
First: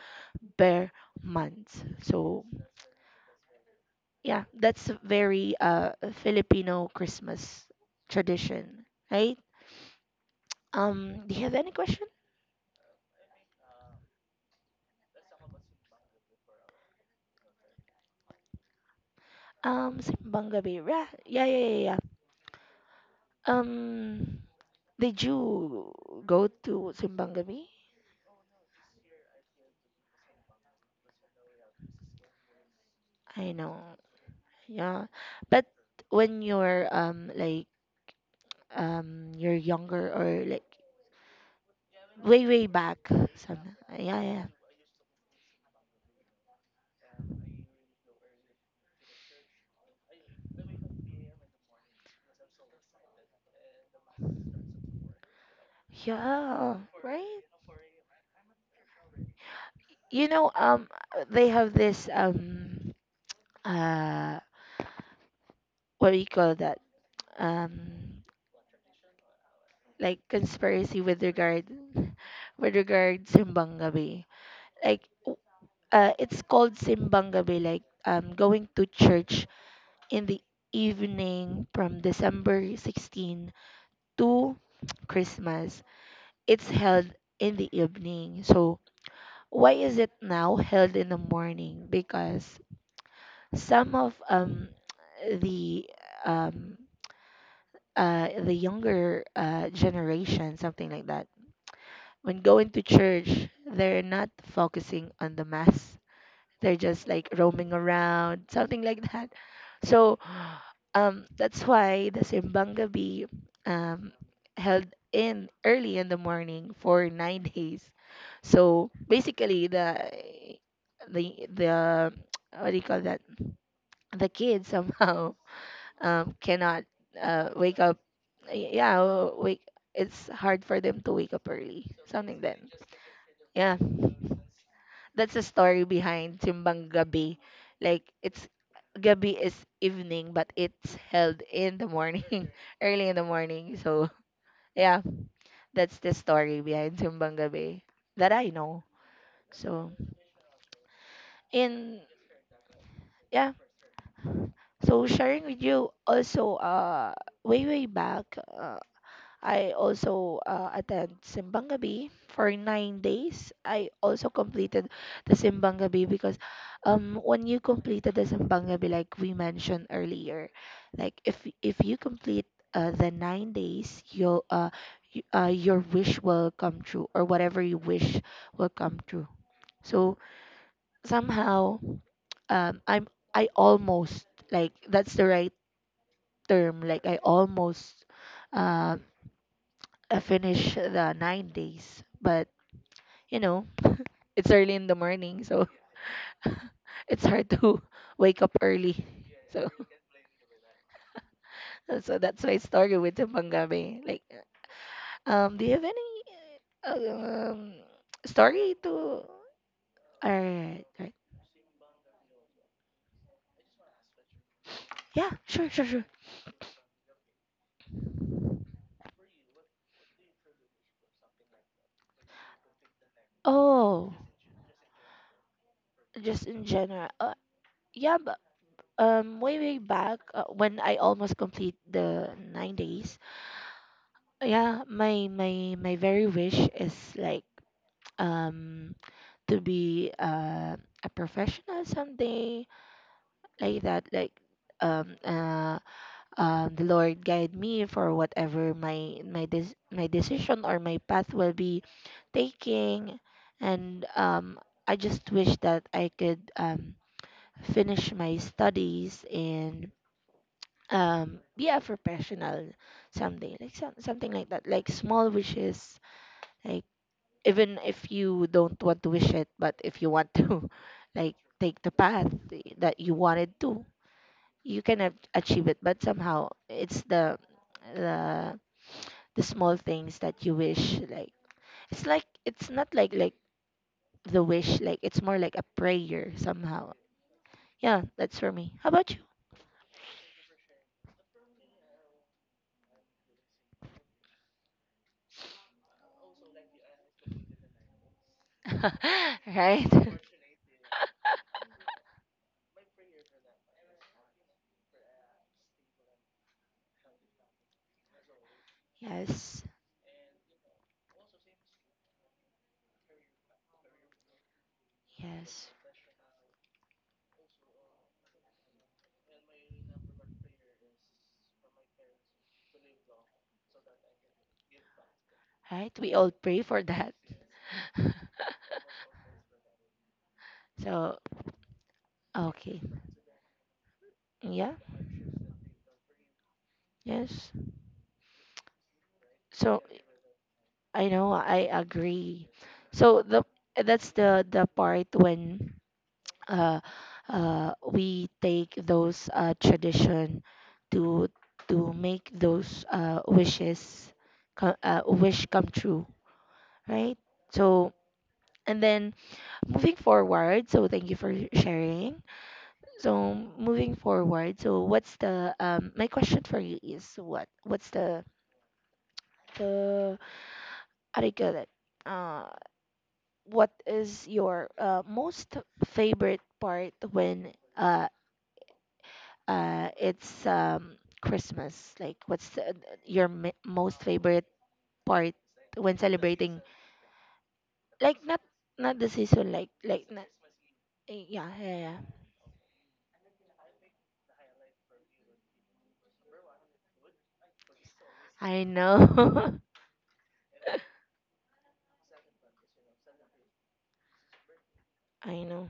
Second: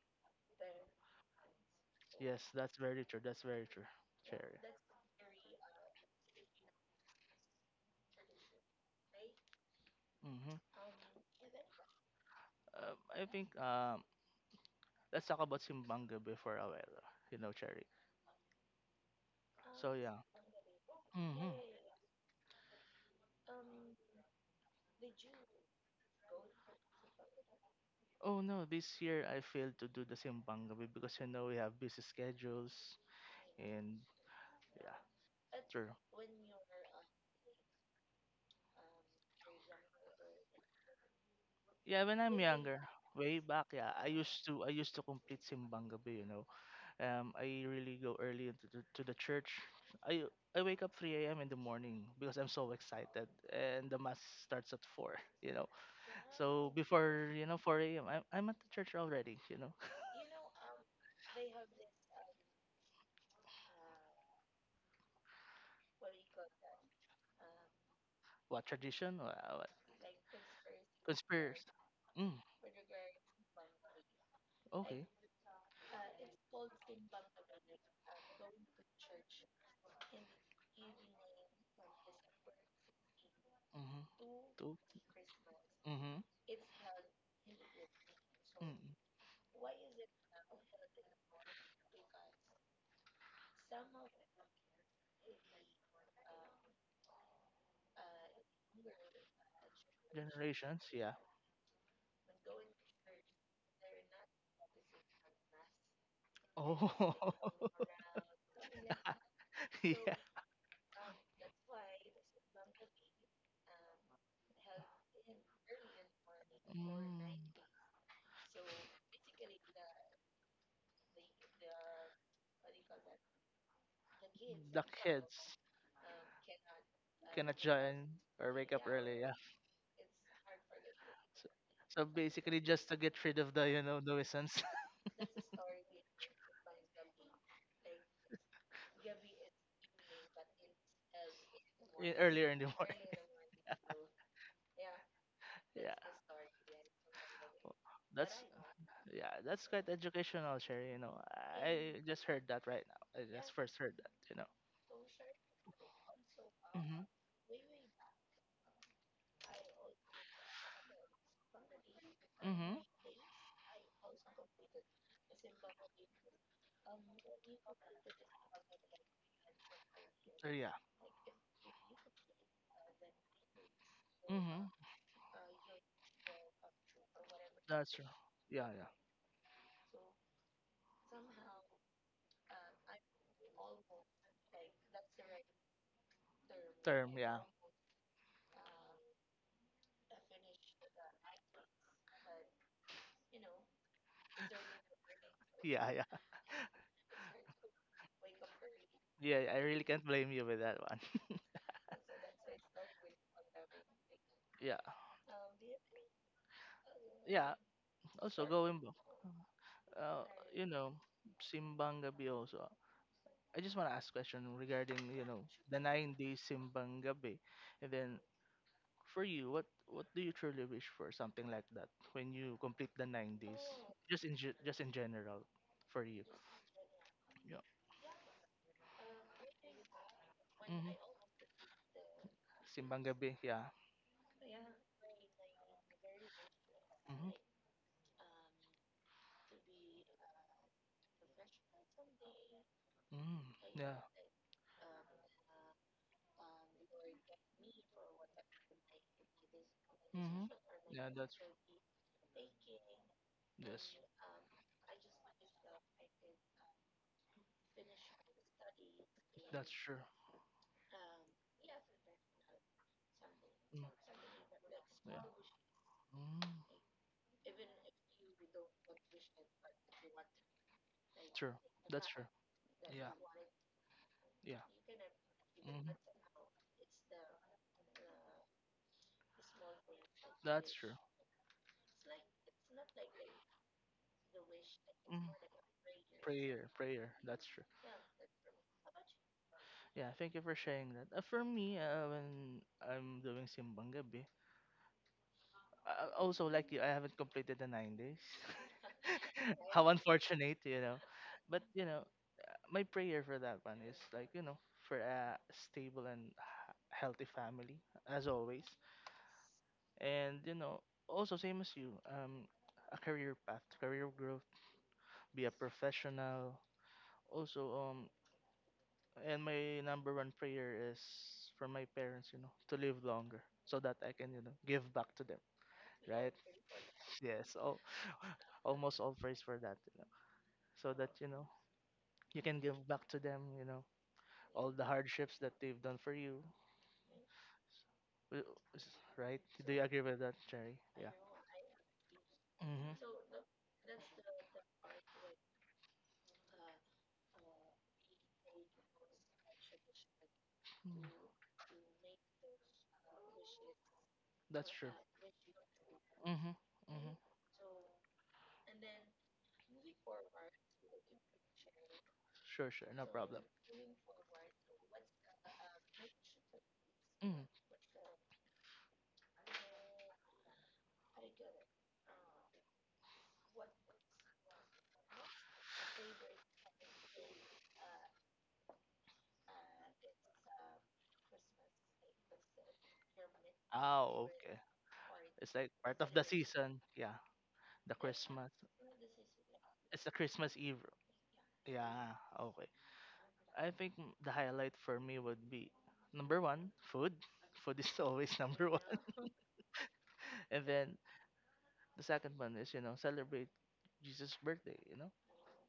[SPEAKER 1] bear month.
[SPEAKER 2] Yes,
[SPEAKER 1] So
[SPEAKER 2] that's very true. That's very true,
[SPEAKER 1] yeah,
[SPEAKER 2] Cherry.
[SPEAKER 1] that's a very uh Filipino Christmas tradition, right?
[SPEAKER 2] Mm-hmm.
[SPEAKER 1] Um, do you have any question?
[SPEAKER 2] Um, I think um, let's talk about Simbang Gabi for a while, uh, you know, Cherry. So
[SPEAKER 1] Um,
[SPEAKER 2] yeah.
[SPEAKER 1] Simbang Gabi. Yeah, yeah,
[SPEAKER 2] Mm-hmm.
[SPEAKER 1] yeah, yeah, yeah. Um, did you go to Simbang Gabi?
[SPEAKER 2] Oh no, this year I failed to do the Simbang Gabi because you know we have busy schedules
[SPEAKER 1] I know.
[SPEAKER 2] and yeah,
[SPEAKER 1] Yeah, but
[SPEAKER 2] true.
[SPEAKER 1] when you're um like um you're younger, or like
[SPEAKER 2] Yeah, when I'm
[SPEAKER 1] way way
[SPEAKER 2] younger,
[SPEAKER 1] back,
[SPEAKER 2] way
[SPEAKER 1] some
[SPEAKER 2] back, yeah, I
[SPEAKER 1] yeah
[SPEAKER 2] used
[SPEAKER 1] yeah
[SPEAKER 2] to I used to complete Simbang Gabi, you know. Um, I really go early into the, to the church. I I wake up three a m in the morning because I'm so excited, and the mass starts at four. You know, so
[SPEAKER 1] yeah
[SPEAKER 2] before
[SPEAKER 1] right.
[SPEAKER 2] you know four a m. I'm I'm at the church already. You know,
[SPEAKER 1] You know um they have this um uh what do you call that, um
[SPEAKER 2] what tradition? What, what
[SPEAKER 1] like conspiracy with regard
[SPEAKER 2] conspiracy? Mm,
[SPEAKER 1] with regard simbang gabi, like
[SPEAKER 2] okay.
[SPEAKER 1] w- uh it's called simbang gabi, like um going to church in the evening from December sixteenth
[SPEAKER 2] Mm-hmm.
[SPEAKER 1] to
[SPEAKER 2] Two.
[SPEAKER 1] Christmas.
[SPEAKER 2] Mm-hmm.
[SPEAKER 1] It's held in the evening, so
[SPEAKER 2] Mm,
[SPEAKER 1] why is it now held in the morning? Because some of um, the um, uh, the younger uh, generation, something
[SPEAKER 2] generations.
[SPEAKER 1] like
[SPEAKER 2] Yeah.
[SPEAKER 1] that, when going to church, they're not focusing on the mass. They're just like
[SPEAKER 2] Oh.
[SPEAKER 1] roaming around, something like that.
[SPEAKER 2] yeah.
[SPEAKER 1] So um, that's why the Simbang Gabi um, held in early in the morning for nine
[SPEAKER 2] Mm.
[SPEAKER 1] days. So basically, the the the what do you call that? The kids
[SPEAKER 2] The
[SPEAKER 1] somehow
[SPEAKER 2] kids
[SPEAKER 1] um cannot uh
[SPEAKER 2] cannot
[SPEAKER 1] wake up,
[SPEAKER 2] join or wake up
[SPEAKER 1] yeah
[SPEAKER 2] early.
[SPEAKER 1] w-
[SPEAKER 2] Yeah.
[SPEAKER 1] wake, it's hard for them to wake up early,
[SPEAKER 2] So
[SPEAKER 1] something then
[SPEAKER 2] basically, just to get rid of the
[SPEAKER 1] yeah,
[SPEAKER 2] you know nuisance.
[SPEAKER 1] that's the story behind Simbang Gabi. Like it's Gabi is evening, but it's held in the
[SPEAKER 2] In-
[SPEAKER 1] morning,
[SPEAKER 2] earlier in the morning.
[SPEAKER 1] early in the morning. So yeah,
[SPEAKER 2] Yeah,
[SPEAKER 1] that's the story behind Simbang Gabi that
[SPEAKER 2] that's
[SPEAKER 1] I know.
[SPEAKER 2] yeah, that's quite
[SPEAKER 1] So
[SPEAKER 2] educational, Sherry. You know, I
[SPEAKER 1] in
[SPEAKER 2] just heard that right now. I
[SPEAKER 1] yeah,
[SPEAKER 2] just first heard that. You
[SPEAKER 1] so sharing with you also uh way way back, uh, I also uh, attend Simbang Gabi for
[SPEAKER 2] know. Mhm. Mhm.
[SPEAKER 1] nine days. I also completed the Simbang Gabi because um, when you completed the Simbang Gabi, like we mentioned earlier,
[SPEAKER 2] Uh, yeah.
[SPEAKER 1] like if if you complete uh, the nine days, you'll uh,
[SPEAKER 2] Mhm.
[SPEAKER 1] you, uh, your wish will come true, or whatever you
[SPEAKER 2] That's true.
[SPEAKER 1] wish
[SPEAKER 2] Yeah,
[SPEAKER 1] will
[SPEAKER 2] yeah.
[SPEAKER 1] come true. So somehow um I'm I almost, like that's the right term, like
[SPEAKER 2] Term.
[SPEAKER 1] I
[SPEAKER 2] Yeah.
[SPEAKER 1] almost um uh, finish the nine days. But, you know, it's early in the morning, so
[SPEAKER 2] Yeah, yeah,
[SPEAKER 1] it's hard to wake up early.
[SPEAKER 2] yeah. I
[SPEAKER 1] So,
[SPEAKER 2] really can't blame you with that one.
[SPEAKER 1] so that's my story with Timpangabe. Like,
[SPEAKER 2] Yeah,
[SPEAKER 1] um, do you have any uh,
[SPEAKER 2] yeah.
[SPEAKER 1] um
[SPEAKER 2] Also
[SPEAKER 1] story
[SPEAKER 2] going back,
[SPEAKER 1] to?
[SPEAKER 2] uh, you
[SPEAKER 1] Alright,
[SPEAKER 2] know,
[SPEAKER 1] right.
[SPEAKER 2] Simbang Gabi also. I just want to ask question regarding you
[SPEAKER 1] Yeah,
[SPEAKER 2] know
[SPEAKER 1] sure,
[SPEAKER 2] the
[SPEAKER 1] sure, sure.
[SPEAKER 2] nine days Simbang Gabi, and then for you, what what do you truly wish for something like that when you complete the nine days?
[SPEAKER 1] Oh,
[SPEAKER 2] Just in ge- just in general, for you.
[SPEAKER 1] just in general. Uh,
[SPEAKER 2] Yeah.
[SPEAKER 1] yeah, but um, way way back uh, when
[SPEAKER 2] Hmm.
[SPEAKER 1] I almost complete the nine
[SPEAKER 2] Simbang
[SPEAKER 1] days,
[SPEAKER 2] Gabi. Yeah.
[SPEAKER 1] yeah my my my very wish is
[SPEAKER 2] Hmm.
[SPEAKER 1] like um to be uh, a professional someday,
[SPEAKER 2] Hmm.
[SPEAKER 1] like
[SPEAKER 2] Yeah.
[SPEAKER 1] that, like um uh um the Lord guide me for whatever my my des- my
[SPEAKER 2] Hmm.
[SPEAKER 1] decision or my
[SPEAKER 2] Yeah.
[SPEAKER 1] path
[SPEAKER 2] That's
[SPEAKER 1] will be taking,
[SPEAKER 2] yes.
[SPEAKER 1] and um I just wish that I could um finish my studies
[SPEAKER 2] That's
[SPEAKER 1] and
[SPEAKER 2] true.
[SPEAKER 1] um be a professional someday, like
[SPEAKER 2] Mm.
[SPEAKER 1] some, something like that, like
[SPEAKER 2] Yeah.
[SPEAKER 1] small wishes,
[SPEAKER 2] Mm.
[SPEAKER 1] like even if you don't want to wish it, but if you want to, like,
[SPEAKER 2] True.
[SPEAKER 1] take the
[SPEAKER 2] That's true.
[SPEAKER 1] path that
[SPEAKER 2] Yeah.
[SPEAKER 1] you wanted to,
[SPEAKER 2] Yeah.
[SPEAKER 1] you can a- achieve it.
[SPEAKER 2] Hmm.
[SPEAKER 1] But somehow, it's the the the small things that you
[SPEAKER 2] That's true.
[SPEAKER 1] wish. Like, it's like it's not like like the wish. Like, it's
[SPEAKER 2] Mm.
[SPEAKER 1] more like a prayer
[SPEAKER 2] Prayer,
[SPEAKER 1] somehow.
[SPEAKER 2] prayer. That's true.
[SPEAKER 1] Yeah, that's for me. How about you?
[SPEAKER 2] Yeah, thank you for sharing that. Uh, for me, uh, when I'm doing simbang gabi, I I also like you, I haven't completed the nine days.
[SPEAKER 1] Right?
[SPEAKER 2] How unfortunate, you know. But you know, my prayer for that one is like you know for a stable and h- healthy family as always,
[SPEAKER 1] Yes.
[SPEAKER 2] and you know also same as you, um a career path, career growth, be a
[SPEAKER 1] Yes.
[SPEAKER 2] professional also, um and my number one prayer is for my parents you know to live longer so that I can you know give back to them,
[SPEAKER 1] Right? We all
[SPEAKER 2] right?
[SPEAKER 1] pray for that.
[SPEAKER 2] Yes, all, almost all praise for that you know, so that
[SPEAKER 1] So,
[SPEAKER 2] you know you can give
[SPEAKER 1] okay.
[SPEAKER 2] back to them you know all
[SPEAKER 1] Yeah.
[SPEAKER 2] the hardships that they've done for you.
[SPEAKER 1] Yes.
[SPEAKER 2] Wi- is- right. Do you
[SPEAKER 1] So,
[SPEAKER 2] agree with that, Jerry?
[SPEAKER 1] I
[SPEAKER 2] Yeah.
[SPEAKER 1] know, I agree.
[SPEAKER 2] Hmm.
[SPEAKER 1] So the that's the the part when uh uh we take those uh tradition to to make those uh wishes
[SPEAKER 2] That's
[SPEAKER 1] co-
[SPEAKER 2] true.
[SPEAKER 1] uh wish come true,
[SPEAKER 2] Mm-hmm. Mm-hmm.
[SPEAKER 1] right? So and then moving forward, so thank you for sharing.
[SPEAKER 2] Sure, sure. No
[SPEAKER 1] So
[SPEAKER 2] problem.
[SPEAKER 1] moving forward, so what's the um my question for you is, what
[SPEAKER 2] Mm.
[SPEAKER 1] what's the, the how do you call it? Uh what is your uh, most favorite part when uh uh it's um Christmas? Like what's the, your m- most
[SPEAKER 2] Oh,
[SPEAKER 1] favorite
[SPEAKER 2] okay.
[SPEAKER 1] part
[SPEAKER 2] It's like part
[SPEAKER 1] when
[SPEAKER 2] of the
[SPEAKER 1] celebrating,
[SPEAKER 2] season. Yeah. The
[SPEAKER 1] like not,
[SPEAKER 2] Christmas.
[SPEAKER 1] not the season, like
[SPEAKER 2] It's
[SPEAKER 1] like
[SPEAKER 2] the
[SPEAKER 1] not,
[SPEAKER 2] Christmas Eve.
[SPEAKER 1] eh, yeah yeah yeah.
[SPEAKER 2] Yeah. Okay. I think m- the highlight for me would be number one, food. Food is always
[SPEAKER 1] I
[SPEAKER 2] number one.
[SPEAKER 1] know.
[SPEAKER 2] And then the second one is, you know, celebrate Jesus' birthday, you know?
[SPEAKER 1] I know.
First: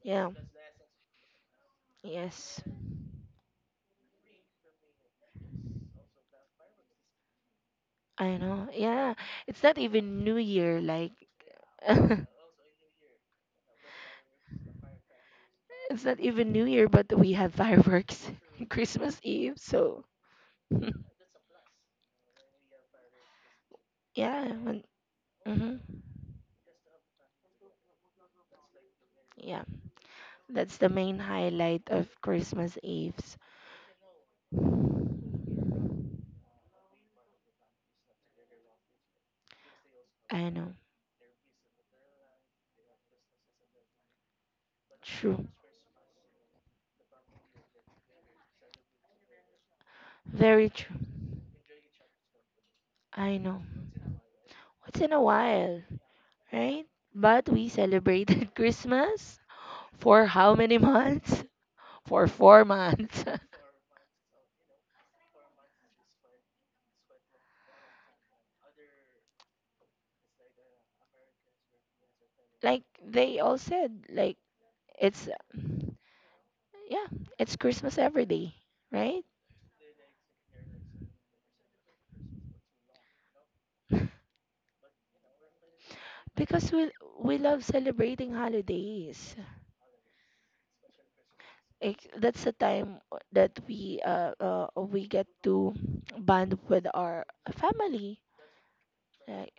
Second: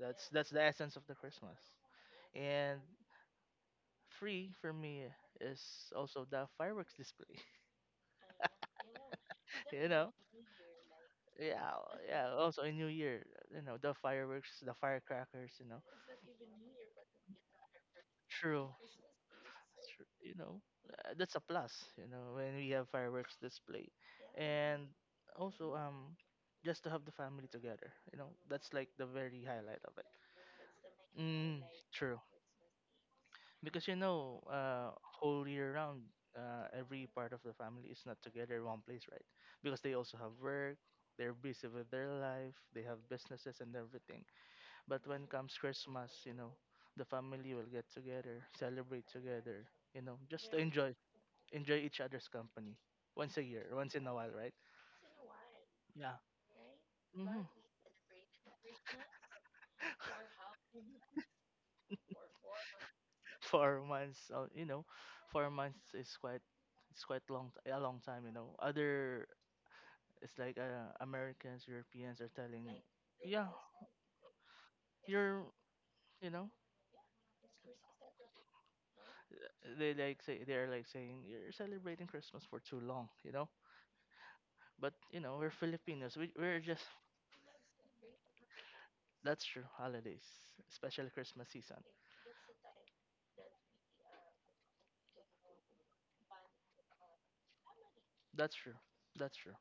[SPEAKER 2] That's
[SPEAKER 1] Yeah.
[SPEAKER 2] that's the essence of the Christmas.
[SPEAKER 1] Yes.
[SPEAKER 2] And free for me is also the fireworks display.
[SPEAKER 1] I know. Yeah. It's not
[SPEAKER 2] you know?
[SPEAKER 1] even New Year like
[SPEAKER 2] Yeah, well,
[SPEAKER 1] it's
[SPEAKER 2] yeah. Also in New Year, you know, the fireworks, the firecrackers, you know.
[SPEAKER 1] not even New Year but we had fireworks
[SPEAKER 2] True.
[SPEAKER 1] Christmas Eve. So,
[SPEAKER 2] Tr- You know, uh, that's a plus, you know, when we have fireworks display.
[SPEAKER 1] yeah. When,
[SPEAKER 2] And also
[SPEAKER 1] hmm
[SPEAKER 2] um just to have the family together, you know. That's like the very
[SPEAKER 1] yeah.
[SPEAKER 2] highlight of it.
[SPEAKER 1] That's the main
[SPEAKER 2] Mm,
[SPEAKER 1] highlight of
[SPEAKER 2] true.
[SPEAKER 1] Christmas Eves.
[SPEAKER 2] Because you know, uh, whole year round, uh, every part of the family is not together in one place, right? Because they also have
[SPEAKER 1] I know.
[SPEAKER 2] work, they're busy with their life, they have businesses and everything. But when
[SPEAKER 1] True.
[SPEAKER 2] comes Christmas, you know, the family will get together, celebrate together, you know, just to
[SPEAKER 1] Very
[SPEAKER 2] enjoy,
[SPEAKER 1] true.
[SPEAKER 2] enjoy each other's company once
[SPEAKER 1] I
[SPEAKER 2] a
[SPEAKER 1] know.
[SPEAKER 2] year, once in a while, right?
[SPEAKER 1] Once in a while.
[SPEAKER 2] Yeah.
[SPEAKER 1] Right?
[SPEAKER 2] Hmm.
[SPEAKER 1] But we celebrated Christmas for how many months? For four months.
[SPEAKER 2] Four months. Uh, you know, four months is quite, it's quite long, t- a long time, you know. Other, It's like uh, Americans, Europeans are telling,
[SPEAKER 1] Like they
[SPEAKER 2] yeah,
[SPEAKER 1] all said, like it's
[SPEAKER 2] you're, you know,
[SPEAKER 1] yeah, it's Christmas every day, right?
[SPEAKER 2] they like say they're like saying you're celebrating Christmas for too long, you know. But you know, we're Filipinos. We we're
[SPEAKER 1] Because
[SPEAKER 2] just.
[SPEAKER 1] we we love celebrating holidays.
[SPEAKER 2] That's true. Holidays, especially Christmas season.
[SPEAKER 1] Ex- that's the time that we uh, uh we get to bond with our family.
[SPEAKER 2] That's true. That's
[SPEAKER 1] Right?
[SPEAKER 2] true.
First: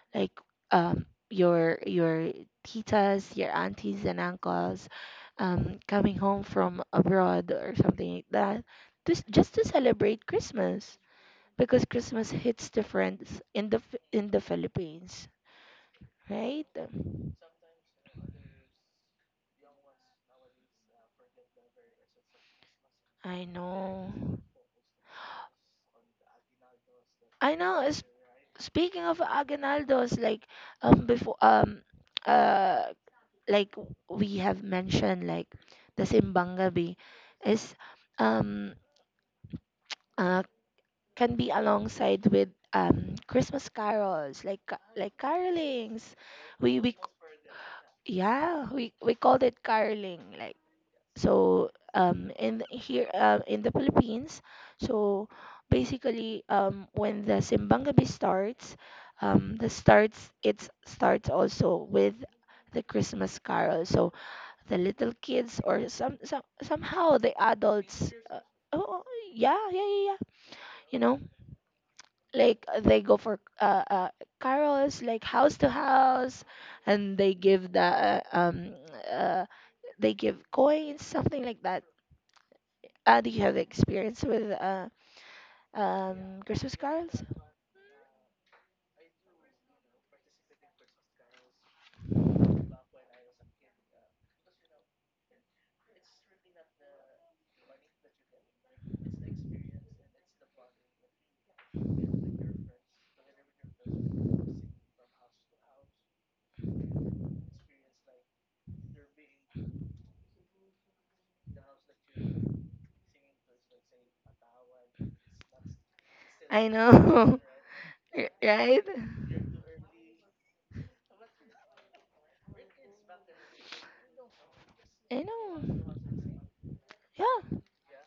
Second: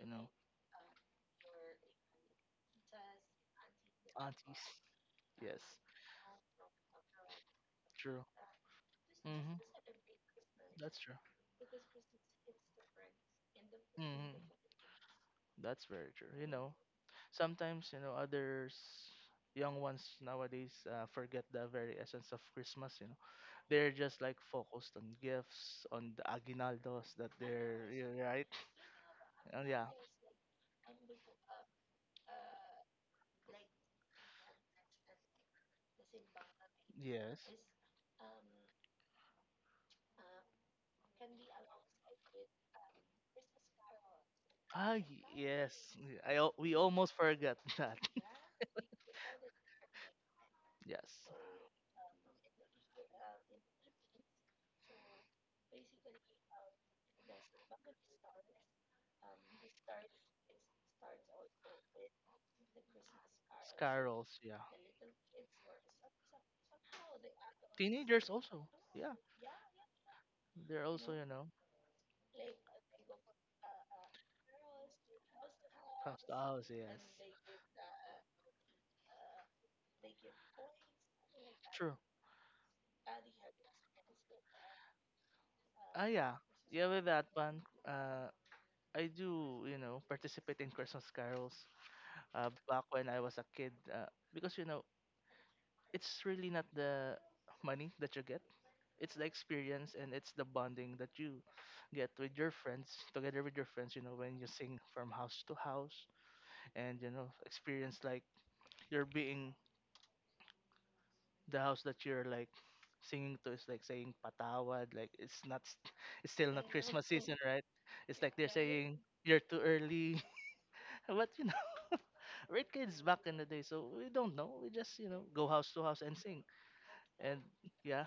[SPEAKER 2] You know,
[SPEAKER 1] Like um your your titas, your aunties and
[SPEAKER 2] aunties.
[SPEAKER 1] uncles
[SPEAKER 2] Yes,
[SPEAKER 1] um coming home from abroad or something
[SPEAKER 2] true.
[SPEAKER 1] like that, just just
[SPEAKER 2] Mhm.
[SPEAKER 1] to celebrate Christmas,
[SPEAKER 2] That's true.
[SPEAKER 1] because Christmas hits different s- in the Ph- in
[SPEAKER 2] Mhm.
[SPEAKER 1] the Philippines,
[SPEAKER 2] That's very true. You
[SPEAKER 1] right?
[SPEAKER 2] know, sometimes you know others, young ones nowadays uh, forget the very essence of Christmas. You know,
[SPEAKER 1] I
[SPEAKER 2] they're
[SPEAKER 1] know.
[SPEAKER 2] just like focused on gifts, on the aguinaldos that
[SPEAKER 1] I know.
[SPEAKER 2] they're.
[SPEAKER 1] It's,
[SPEAKER 2] Yeah, right.
[SPEAKER 1] speaking of
[SPEAKER 2] Uh, yeah.
[SPEAKER 1] Aguinaldos, like um before um uh like w- we have mentioned, like, the simbang gabi
[SPEAKER 2] Yes.
[SPEAKER 1] is um uh, can be alongside with um christmas carols like ca-
[SPEAKER 2] Ah,
[SPEAKER 1] like
[SPEAKER 2] y- yes.
[SPEAKER 1] carolings.
[SPEAKER 2] I al- we
[SPEAKER 1] We we
[SPEAKER 2] almost forgot that.
[SPEAKER 1] Yeah, we we called it caroling. Like,
[SPEAKER 2] Yes.
[SPEAKER 1] so um in here, uh, in the Philippines, so basically um when the simbang gabi starts, um the starts it starts also with the Christmas carol. So
[SPEAKER 2] Scarrels, yeah.
[SPEAKER 1] the little kids or some, some somehow the adults,
[SPEAKER 2] Teenagers
[SPEAKER 1] uh...
[SPEAKER 2] also.
[SPEAKER 1] Oh,
[SPEAKER 2] Yeah,
[SPEAKER 1] yeah yeah yeah yeah
[SPEAKER 2] they're
[SPEAKER 1] you
[SPEAKER 2] also,
[SPEAKER 1] know,
[SPEAKER 2] you know,
[SPEAKER 1] like uh, they go for uh, uh carols like house to house,
[SPEAKER 2] hostiles, yes.
[SPEAKER 1] and they give the uh, um uh, they give coins, something like that.
[SPEAKER 2] True.
[SPEAKER 1] Uh, do you have experience with uh
[SPEAKER 2] Ah, yeah.
[SPEAKER 1] um christmas
[SPEAKER 2] Yeah, with
[SPEAKER 1] carols?
[SPEAKER 2] that one, uh, I do, you know, participate in Christmas carols, uh, back when I was a kid, uh, because, you know, it's really not the money that you get. It's the experience and it's the bonding that you get with your friends together with your friends you know when you sing from house to house. And you know experience, like you're being the house that you're like singing to is like saying patawad, like it's not s- it's still
[SPEAKER 1] I
[SPEAKER 2] not Christmas season,
[SPEAKER 1] know.
[SPEAKER 2] right? It's
[SPEAKER 1] R-
[SPEAKER 2] like they're
[SPEAKER 1] right.
[SPEAKER 2] saying you're too early. but you know We're kids back in the day, so we don't know, we just you
[SPEAKER 1] I
[SPEAKER 2] know go house to
[SPEAKER 1] know.
[SPEAKER 2] house and sing. And
[SPEAKER 1] Yeah,
[SPEAKER 2] yeah,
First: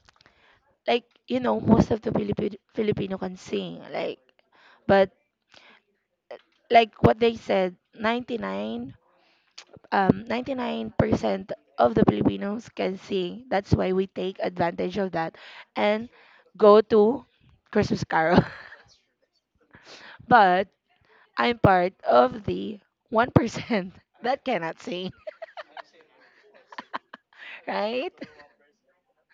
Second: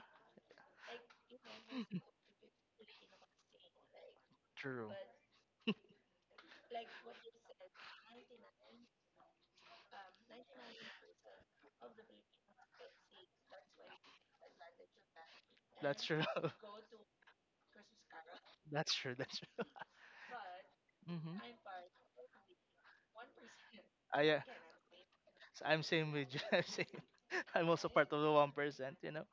[SPEAKER 1] like, you know, most of the Filipino Filipino can sing, like,
[SPEAKER 2] true.
[SPEAKER 1] but like what they said, ninety-nine, um, ninety-nine percent of the Filipinos can sing. That's why we take advantage of that
[SPEAKER 2] That's
[SPEAKER 1] and
[SPEAKER 2] true.
[SPEAKER 1] go to Christmas carol.
[SPEAKER 2] That's true. That's true.
[SPEAKER 1] But
[SPEAKER 2] Hmm.
[SPEAKER 1] I'm part of the one percent
[SPEAKER 2] I uh,
[SPEAKER 1] that cannot sing.
[SPEAKER 2] s- I'm same with you. I'm same. I'm also
[SPEAKER 1] Right.
[SPEAKER 2] part of the one percent, you know.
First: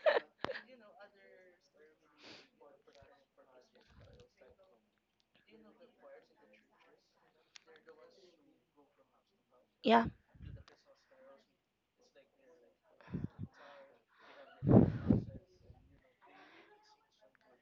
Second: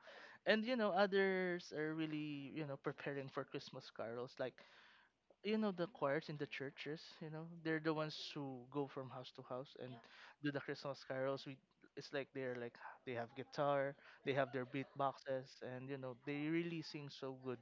[SPEAKER 2] And you know, others are really, you know, preparing for Christmas carols. Like you know, the choirs in the churches, you know, they're the ones who go from house to house and
[SPEAKER 1] Yeah,
[SPEAKER 2] do the Christmas carols. We it's like they're like they have guitar, they have their beat boxes, and you know, they really sing so good.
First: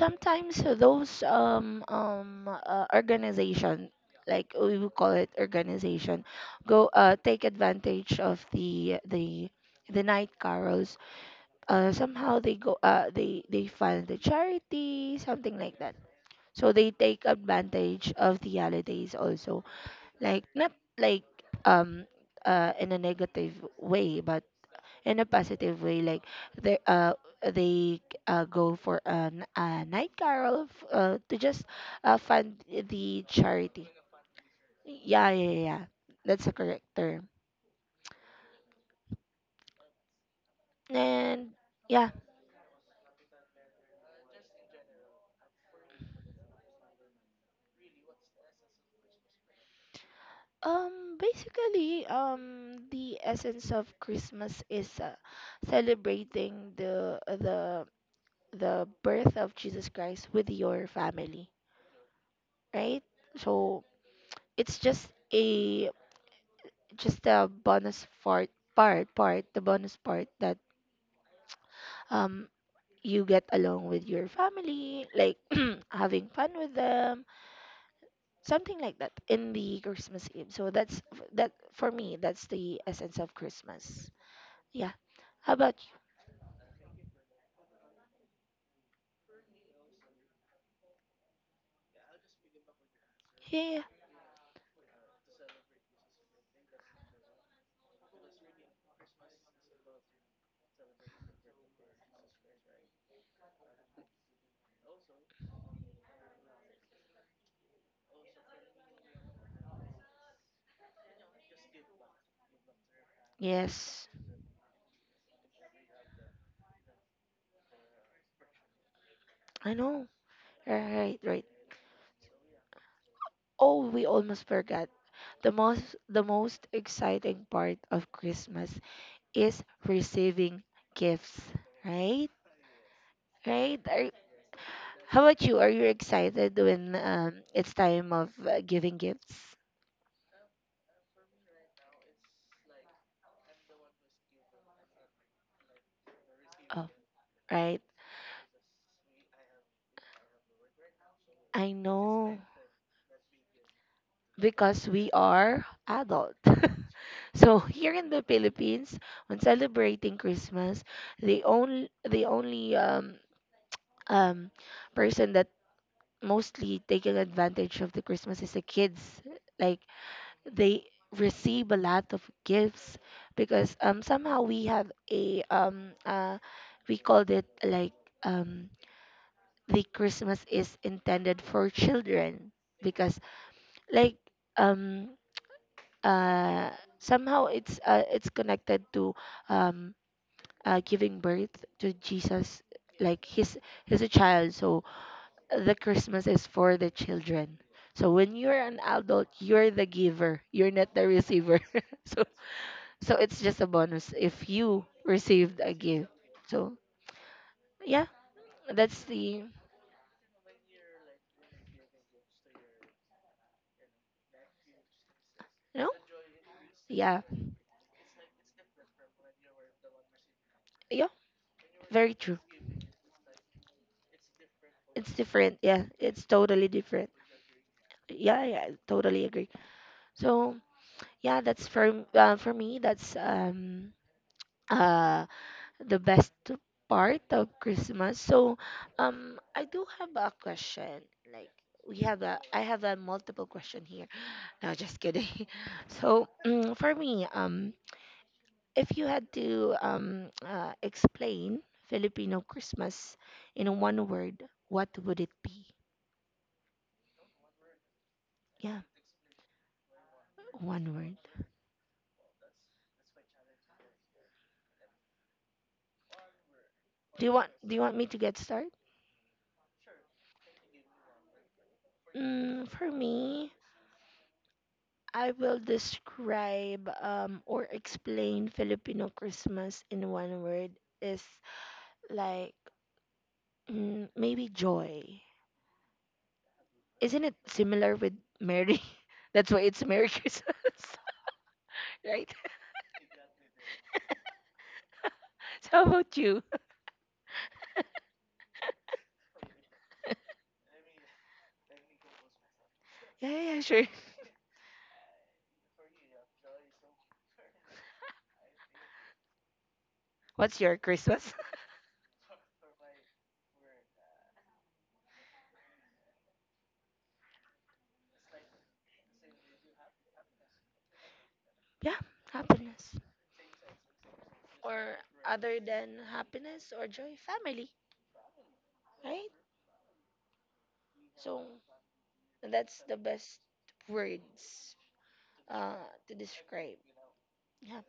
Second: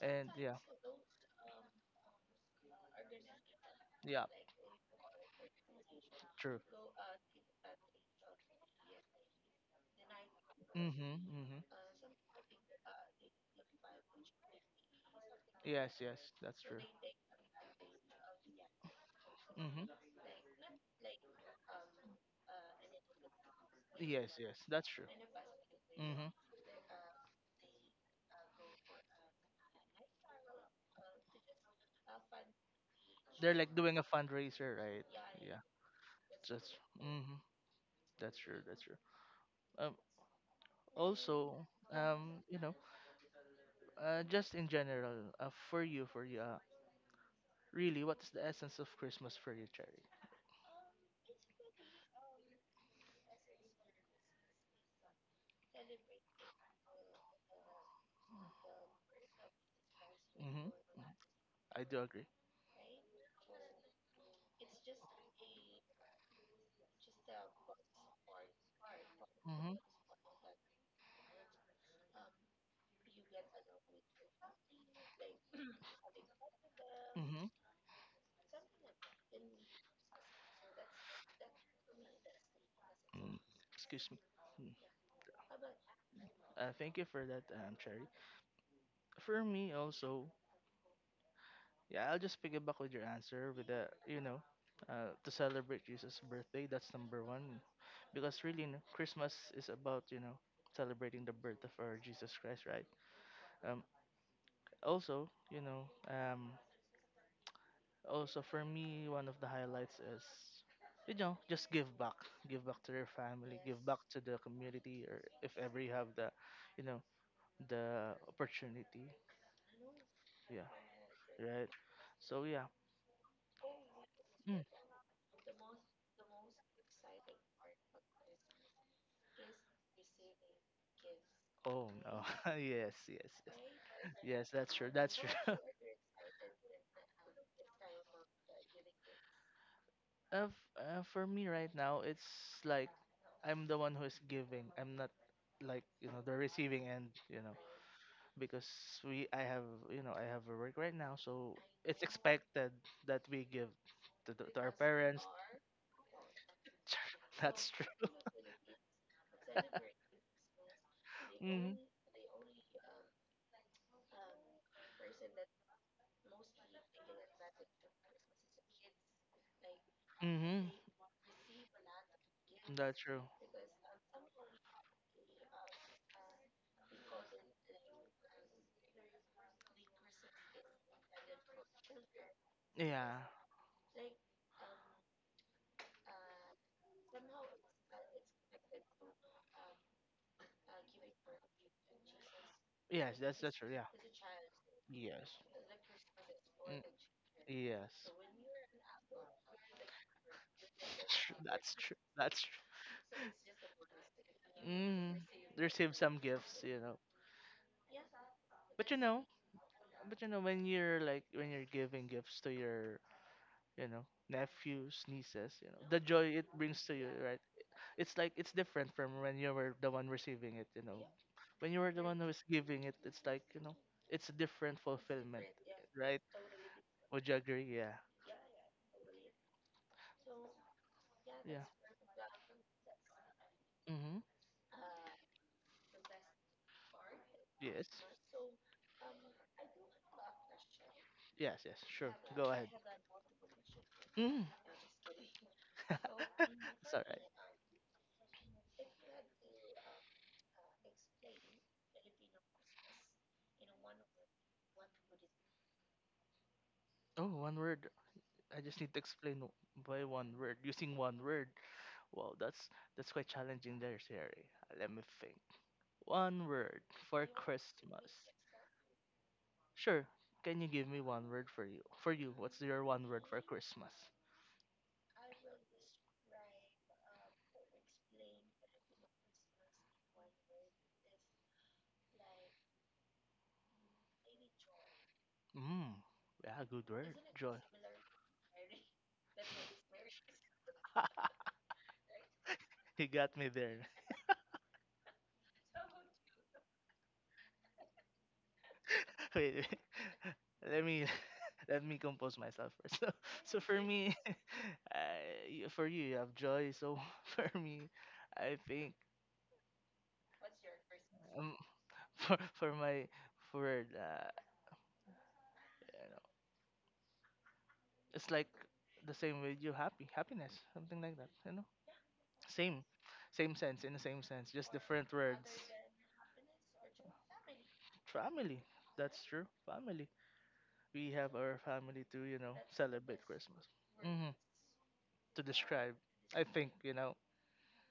[SPEAKER 2] And yeah,
[SPEAKER 1] those um um uh, organization,
[SPEAKER 2] yeah,
[SPEAKER 1] like, we would call it organization,
[SPEAKER 2] true.
[SPEAKER 1] go uh take advantage of the the the night carols.
[SPEAKER 2] Mhm, mhm.
[SPEAKER 1] Uh, somehow they go uh they they fund the charity, something like
[SPEAKER 2] Yes,
[SPEAKER 1] that.
[SPEAKER 2] yes, that's
[SPEAKER 1] So
[SPEAKER 2] true.
[SPEAKER 1] they take advantage of the holidays also,
[SPEAKER 2] Mhm.
[SPEAKER 1] like, not like um uh in a negative way,
[SPEAKER 2] Yes,
[SPEAKER 1] but
[SPEAKER 2] yes, that's true.
[SPEAKER 1] in a positive way. Like
[SPEAKER 2] Mhm.
[SPEAKER 1] they uh, they uh, go for an, a night carol, f- uh, to just, uh, fund the
[SPEAKER 2] They're like
[SPEAKER 1] charity.
[SPEAKER 2] doing a fundraiser, right?
[SPEAKER 1] Yeah, yeah,
[SPEAKER 2] Yeah,
[SPEAKER 1] yeah, yeah. That's the
[SPEAKER 2] that's
[SPEAKER 1] correct term.
[SPEAKER 2] hmm that's true. That's true. Um,
[SPEAKER 1] And
[SPEAKER 2] Also,
[SPEAKER 1] yeah,
[SPEAKER 2] um, you know, uh, just in general, uh, for you, for you, uh, really, what is the essence of Christmas for you, Cherry?
[SPEAKER 1] um, basically, um, the essence of Christmas is, uh, celebrating the the the birth of Jesus Christ with
[SPEAKER 2] Mm-hmm.
[SPEAKER 1] your
[SPEAKER 2] Mm-hmm,
[SPEAKER 1] family,
[SPEAKER 2] I do agree.
[SPEAKER 1] right? So it's just a, just the bonus part part part the
[SPEAKER 2] Mm-hmm.
[SPEAKER 1] bonus part that um you get along with your family, like, having fun with them,
[SPEAKER 2] Mm-hmm.
[SPEAKER 1] something like that, in the christmas eve. So that's, that for me, that's the essence
[SPEAKER 2] mm,
[SPEAKER 1] of
[SPEAKER 2] Excuse
[SPEAKER 1] christmas.
[SPEAKER 2] me. Mm.
[SPEAKER 1] Yeah, how about you?
[SPEAKER 2] Uh, thank you for that, um, Cherry. For me, also, yeah, I'll just piggyback with your answer with
[SPEAKER 1] Yeah, yeah.
[SPEAKER 2] the you know, uh, to celebrate Jesus' birthday. That's number one, because really, you know, Christmas is about you know celebrating the birth of our Jesus Christ, right? Um, Also, you know um also for me, one of the highlights is you know just give back, give back to your family, give back,
[SPEAKER 1] Yes,
[SPEAKER 2] yes, to the community, or if ever you have the you know the opportunity,
[SPEAKER 1] I know.
[SPEAKER 2] yeah,
[SPEAKER 1] Right, right.
[SPEAKER 2] right. So yeah.
[SPEAKER 1] Oh, we almost
[SPEAKER 2] Mm.
[SPEAKER 1] forgot, the most the most exciting part of christmas is receiving gifts.
[SPEAKER 2] Oh no.
[SPEAKER 1] Right.
[SPEAKER 2] Yes, yes,
[SPEAKER 1] Right? Are,
[SPEAKER 2] yes. Yes, that's true. That's
[SPEAKER 1] how about
[SPEAKER 2] true.
[SPEAKER 1] you? Are you excited when, um, it's time of, uh, giving gifts?
[SPEAKER 2] Uh, f- uh, for me right now, it's like I'm the one who's giving. I'm not like you know the receiving
[SPEAKER 1] Oh,
[SPEAKER 2] end. You know,
[SPEAKER 1] right.
[SPEAKER 2] because we I have you know I have a work right now, so
[SPEAKER 1] I
[SPEAKER 2] it's
[SPEAKER 1] know,
[SPEAKER 2] expected that we give to the, to our
[SPEAKER 1] because we
[SPEAKER 2] parents.
[SPEAKER 1] are adult. So
[SPEAKER 2] That's
[SPEAKER 1] here
[SPEAKER 2] true.
[SPEAKER 1] in the Philippines, when celebrating Christmas, the
[SPEAKER 2] Mhm.
[SPEAKER 1] only the only um um person that mostly taking advantage of the Christmas is the kids. Like,
[SPEAKER 2] Mhm.
[SPEAKER 1] they receive a lot of
[SPEAKER 2] That's
[SPEAKER 1] gifts
[SPEAKER 2] true.
[SPEAKER 1] because um somehow we have a um uh we called it, like, um, the christmas is intended for children, because,
[SPEAKER 2] Yeah.
[SPEAKER 1] like, um uh somehow it's, uh, it's connected to um, uh, giving birth to jesus.
[SPEAKER 2] Yes,
[SPEAKER 1] Like,
[SPEAKER 2] that's that's
[SPEAKER 1] he's
[SPEAKER 2] true. Yeah.
[SPEAKER 1] he's a child, so
[SPEAKER 2] Yes.
[SPEAKER 1] the christmas is for
[SPEAKER 2] Mm,
[SPEAKER 1] the children.
[SPEAKER 2] Yes.
[SPEAKER 1] So when you're an adult, you're the giver, you're not the
[SPEAKER 2] Tr-
[SPEAKER 1] receiver.
[SPEAKER 2] That's true.
[SPEAKER 1] So,
[SPEAKER 2] That's true.
[SPEAKER 1] so it's just a bonus if you
[SPEAKER 2] Mm.
[SPEAKER 1] received a
[SPEAKER 2] Receive
[SPEAKER 1] gift.
[SPEAKER 2] some gifts, you
[SPEAKER 1] So
[SPEAKER 2] know.
[SPEAKER 1] yeah,
[SPEAKER 2] But you
[SPEAKER 1] that's the,
[SPEAKER 2] know,
[SPEAKER 1] you
[SPEAKER 2] but you know, when you're like when you're giving gifts to your, you know, nephews, nieces, you know,
[SPEAKER 1] know.
[SPEAKER 2] the joy it brings to you,
[SPEAKER 1] Yeah,
[SPEAKER 2] right? It's like it's different from when you were the one receiving it, you know.
[SPEAKER 1] yeah,
[SPEAKER 2] When you were the
[SPEAKER 1] very
[SPEAKER 2] one who
[SPEAKER 1] true.
[SPEAKER 2] is giving it, it's like, you know, it's a different
[SPEAKER 1] It's
[SPEAKER 2] fulfillment,
[SPEAKER 1] different. Yeah,
[SPEAKER 2] right?
[SPEAKER 1] it's totally different.
[SPEAKER 2] Would you agree? Yeah.
[SPEAKER 1] Yeah, yeah, I totally agree. So yeah,
[SPEAKER 2] Yeah.
[SPEAKER 1] that's for m- uh, for me. That's um,
[SPEAKER 2] Mhm.
[SPEAKER 1] uh, the best part of
[SPEAKER 2] Yes.
[SPEAKER 1] Christmas. So, um, I do have a question. Like,
[SPEAKER 2] Yes, yes,
[SPEAKER 1] we
[SPEAKER 2] sure.
[SPEAKER 1] have a,
[SPEAKER 2] Go
[SPEAKER 1] I
[SPEAKER 2] ahead.
[SPEAKER 1] have a multiple question here.
[SPEAKER 2] Mm.
[SPEAKER 1] No, just kidding. So,
[SPEAKER 2] It's
[SPEAKER 1] for
[SPEAKER 2] alright.
[SPEAKER 1] me, um, if you had to um uh, explain Filipino Christmas in one word, what would it be?
[SPEAKER 2] Oh, one word. I just
[SPEAKER 1] Yeah,
[SPEAKER 2] need to explain wh- why one word.
[SPEAKER 1] one
[SPEAKER 2] Using one
[SPEAKER 1] word.
[SPEAKER 2] word. Wow, that's that's quite challenging there, Siri. Let me think. One word for
[SPEAKER 1] Do you want Do you want me
[SPEAKER 2] Christmas.
[SPEAKER 1] to get started?
[SPEAKER 2] Sure. Can you give me one word for you? For you, what's
[SPEAKER 1] Mm,
[SPEAKER 2] your
[SPEAKER 1] for
[SPEAKER 2] one word for
[SPEAKER 1] me,
[SPEAKER 2] Christmas?
[SPEAKER 1] I will describe, um, or explain Filipino Christmas in one word is, like, mm, maybe joy.
[SPEAKER 2] Mm. Yeah, good word.
[SPEAKER 1] Isn't it
[SPEAKER 2] Joy.
[SPEAKER 1] similar with Mary? That's why it's Merry Christmas, right?
[SPEAKER 2] you got me there.
[SPEAKER 1] So how about you?
[SPEAKER 2] Wait, wait. Let me Let me compose myself first. So,
[SPEAKER 1] Yeah, yeah,
[SPEAKER 2] so
[SPEAKER 1] yeah,
[SPEAKER 2] for
[SPEAKER 1] sure.
[SPEAKER 2] me, I, for you, you have joy. So, for me, I think,
[SPEAKER 1] What's your Christmas?
[SPEAKER 2] um, for for my for uh, you know, it's like the same with you, happy, happiness, something like that. You know,
[SPEAKER 1] Yeah,
[SPEAKER 2] same,
[SPEAKER 1] happiness.
[SPEAKER 2] same sense in the same sense, just
[SPEAKER 1] Or
[SPEAKER 2] different words.
[SPEAKER 1] other than happiness or joy, family,
[SPEAKER 2] Family, that's
[SPEAKER 1] right?
[SPEAKER 2] true. Family. We have
[SPEAKER 1] So
[SPEAKER 2] our family to you know
[SPEAKER 1] that's the
[SPEAKER 2] celebrate
[SPEAKER 1] best
[SPEAKER 2] Christmas. Hmm.
[SPEAKER 1] words,
[SPEAKER 2] To
[SPEAKER 1] uh,
[SPEAKER 2] describe,
[SPEAKER 1] to
[SPEAKER 2] I think,
[SPEAKER 1] describe.
[SPEAKER 2] you know
[SPEAKER 1] Yeah.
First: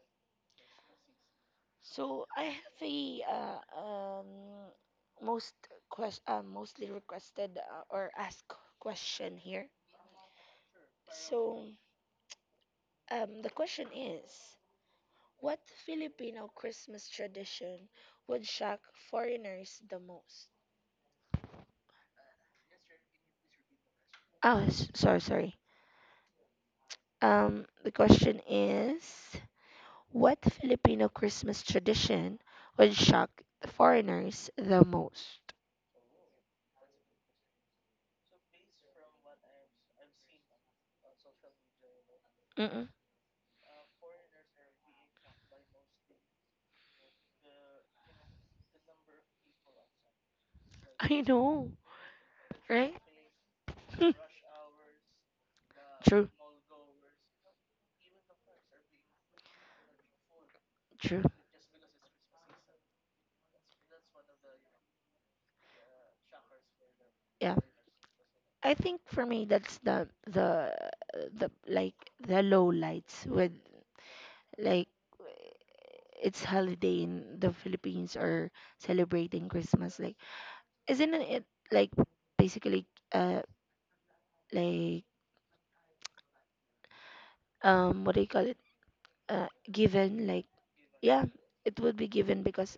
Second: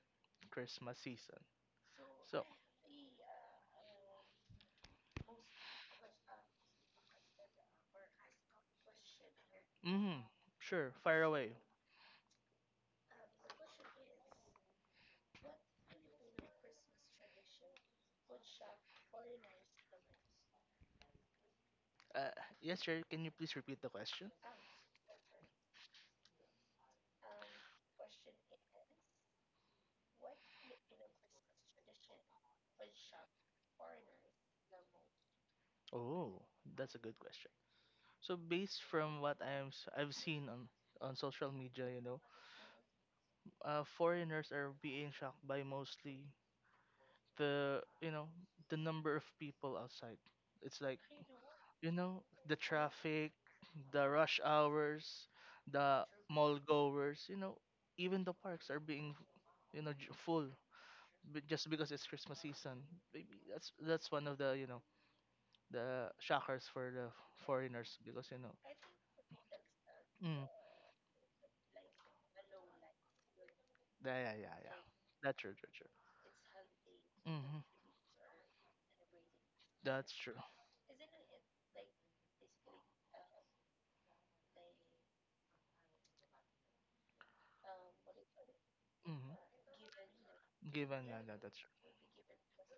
[SPEAKER 2] Christmas season.
[SPEAKER 1] So I
[SPEAKER 2] So,
[SPEAKER 1] have a uh, um, most quest uh, mostly requested, uh, or asked question here.
[SPEAKER 2] mm, sure, fire away.
[SPEAKER 1] So um, the question is, what Filipino Christmas tradition would shock foreigners the most?
[SPEAKER 2] Uh, yes, sir. Can you please repeat the question?
[SPEAKER 1] Oh, s- sorry, sorry. Um, the question is, what Filipino Christmas tradition would shock foreigners the most?
[SPEAKER 2] Oh, that's a good question. So, based from what I'm, s- I've seen on on social media, you know,
[SPEAKER 1] Mm-mm.
[SPEAKER 2] uh, foreigners are being shocked by mostly the, you know, the number of people outside. It's like,
[SPEAKER 1] I know.
[SPEAKER 2] you know, the
[SPEAKER 1] Right?
[SPEAKER 2] traffic, the rush hours,
[SPEAKER 1] Hmm.
[SPEAKER 2] the
[SPEAKER 1] True,
[SPEAKER 2] mall goers, you know, even the parks are being, you know, j- full,
[SPEAKER 1] true.
[SPEAKER 2] b- just because it's Christmas season. Maybe that's that's one of the you know the shockers for the
[SPEAKER 1] Yeah.
[SPEAKER 2] foreigners because you know.
[SPEAKER 1] I think for me that's the
[SPEAKER 2] Mm,
[SPEAKER 1] the the, like, the low lights with,
[SPEAKER 2] yeah, yeah, yeah, yeah.
[SPEAKER 1] like,
[SPEAKER 2] That's true, true, true.
[SPEAKER 1] it's holiday in the
[SPEAKER 2] Hmm.
[SPEAKER 1] Philippines, or celebrating Christmas,
[SPEAKER 2] That's
[SPEAKER 1] like,
[SPEAKER 2] true.
[SPEAKER 1] isn't it, like, basically, uh, like, um, what do you call it,
[SPEAKER 2] Hmm.
[SPEAKER 1] uh, given, like,
[SPEAKER 2] Given, yeah,
[SPEAKER 1] yeah,
[SPEAKER 2] yeah, that's true.
[SPEAKER 1] it would be given because,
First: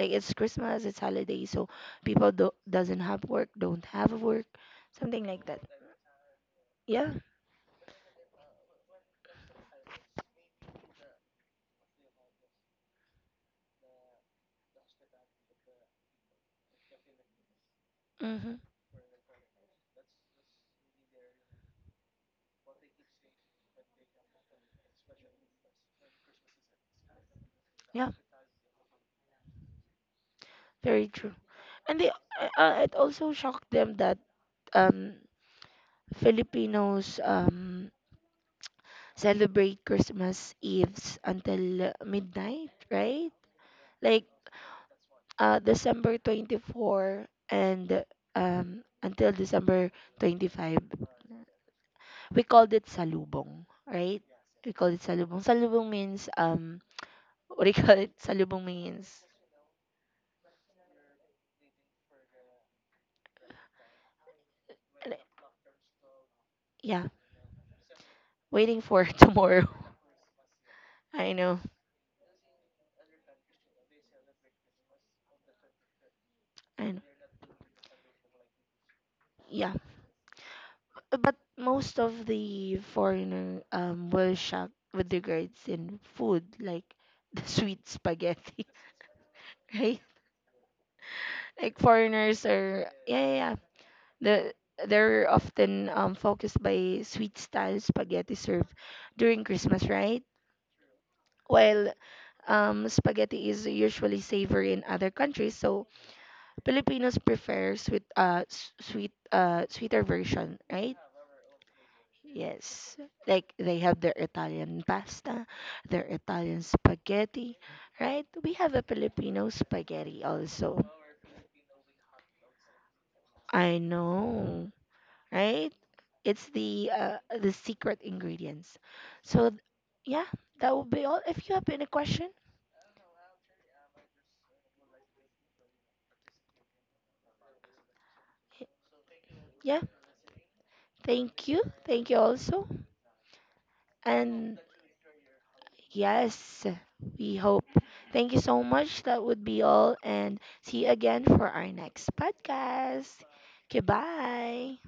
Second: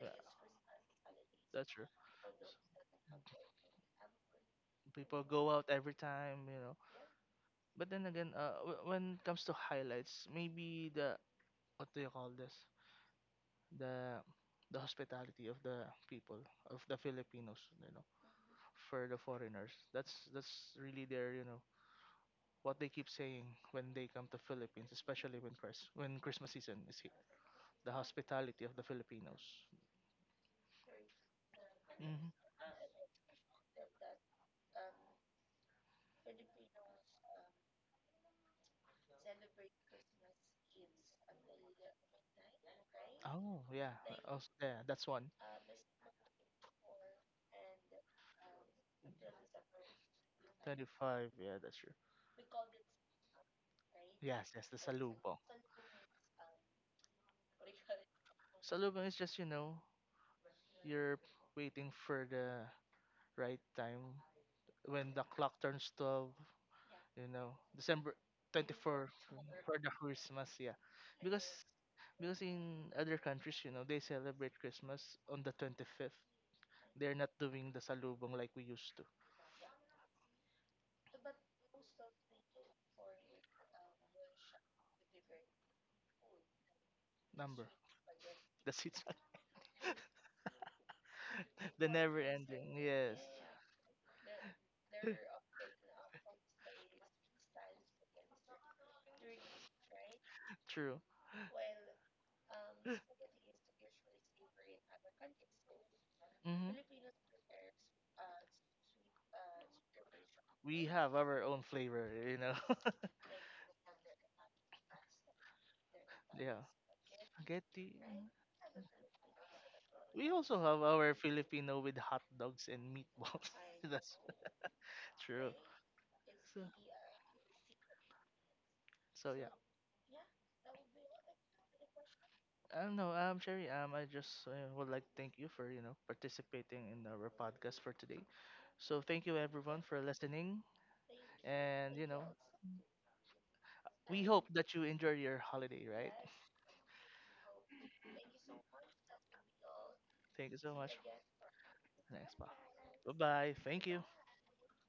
[SPEAKER 2] Yeah,
[SPEAKER 1] it's christmas, it's holiday, so
[SPEAKER 2] that's true.
[SPEAKER 1] people do doesn't have work, don't have work,
[SPEAKER 2] People
[SPEAKER 1] something like
[SPEAKER 2] go
[SPEAKER 1] that.
[SPEAKER 2] out every time, you know.
[SPEAKER 1] Yeah.
[SPEAKER 2] But then again, uh, w- when it comes to highlights, maybe the what do you call this? The the hospitality of the people of the Filipinos, you know.
[SPEAKER 1] Mm-hmm.
[SPEAKER 2] For the foreigners. That's that's really their you know what they keep saying when they come to Philippines, especially when Chris when Christmas season is here. The
[SPEAKER 1] Yeah,
[SPEAKER 2] hospitality of the Filipinos.
[SPEAKER 1] very true. And they,
[SPEAKER 2] Hmm.
[SPEAKER 1] uh, uh, it also shocked them that um filipinos um celebrate christmas eves until midnight, right?
[SPEAKER 2] Oh yeah,
[SPEAKER 1] Like,
[SPEAKER 2] also yeah, that's one.
[SPEAKER 1] uh, December twenty-fourth and, um, until December twenty-fifth.
[SPEAKER 2] Twenty-five. Yeah, that's true.
[SPEAKER 1] We called it salubong, right?
[SPEAKER 2] Yes, yes,
[SPEAKER 1] We
[SPEAKER 2] the
[SPEAKER 1] called it
[SPEAKER 2] salubong.
[SPEAKER 1] salubong. Salubong means, um, what do you call it? Salubong
[SPEAKER 2] Salubong is
[SPEAKER 1] means,
[SPEAKER 2] just you know you're waiting for the right time when the clock turns twelve o'clock,
[SPEAKER 1] yeah,
[SPEAKER 2] you know December
[SPEAKER 1] waiting for
[SPEAKER 2] 24
[SPEAKER 1] tomorrow.
[SPEAKER 2] for the Christmas. Yeah,
[SPEAKER 1] I
[SPEAKER 2] because
[SPEAKER 1] know,
[SPEAKER 2] because in other countries, you know they celebrate Christmas on the twenty-fifth.
[SPEAKER 1] I know.
[SPEAKER 2] They're not doing the salubong like we used to.
[SPEAKER 1] Yeah. But most of the foreigner um were shocked with regards in food, like, the
[SPEAKER 2] Number,
[SPEAKER 1] sweet spaghetti.
[SPEAKER 2] that's it.
[SPEAKER 1] Right. Like,
[SPEAKER 2] The never
[SPEAKER 1] foreigners
[SPEAKER 2] ending,
[SPEAKER 1] are,
[SPEAKER 2] yes.
[SPEAKER 1] yeah, yeah, yeah, the they're often um focused by sweet style spaghetti served during christmas, right,
[SPEAKER 2] True.
[SPEAKER 1] while um spaghetti is usually savory in other countries, so
[SPEAKER 2] Hmm.
[SPEAKER 1] Filipinos prefer sweet, uh, s- sweet, uh, sweeter version,
[SPEAKER 2] We
[SPEAKER 1] right?
[SPEAKER 2] have our own flavor you know
[SPEAKER 1] Yes, like they have their Italian pasta, their Italian
[SPEAKER 2] Yeah,
[SPEAKER 1] spaghetti,
[SPEAKER 2] spaghetti.
[SPEAKER 1] right? We have a Filipino spaghetti
[SPEAKER 2] We also
[SPEAKER 1] also.
[SPEAKER 2] have our Filipino with hot dogs and meatballs.
[SPEAKER 1] I
[SPEAKER 2] That's
[SPEAKER 1] know,
[SPEAKER 2] true.
[SPEAKER 1] right? It's
[SPEAKER 2] So,
[SPEAKER 1] the uh, the secret ingredients.
[SPEAKER 2] so yeah.
[SPEAKER 1] So, th- yeah, that would be all. If you have any question,
[SPEAKER 2] Um, no, um, Sherry, um, I just uh, would like to thank you for, you know, participating in our podcast for today. So thank you
[SPEAKER 1] yeah,
[SPEAKER 2] everyone for listening.
[SPEAKER 1] thank you,
[SPEAKER 2] And, you
[SPEAKER 1] thank you
[SPEAKER 2] know,
[SPEAKER 1] also.
[SPEAKER 2] we hope
[SPEAKER 1] And
[SPEAKER 2] that you enjoy your holiday, right?
[SPEAKER 1] yes, we hope. Thank you so much. That would be all. And
[SPEAKER 2] Thank you so
[SPEAKER 1] see you
[SPEAKER 2] much.
[SPEAKER 1] again for our next
[SPEAKER 2] Next, bye.
[SPEAKER 1] podcast.
[SPEAKER 2] Bye-bye. Thank you.
[SPEAKER 1] Goodbye.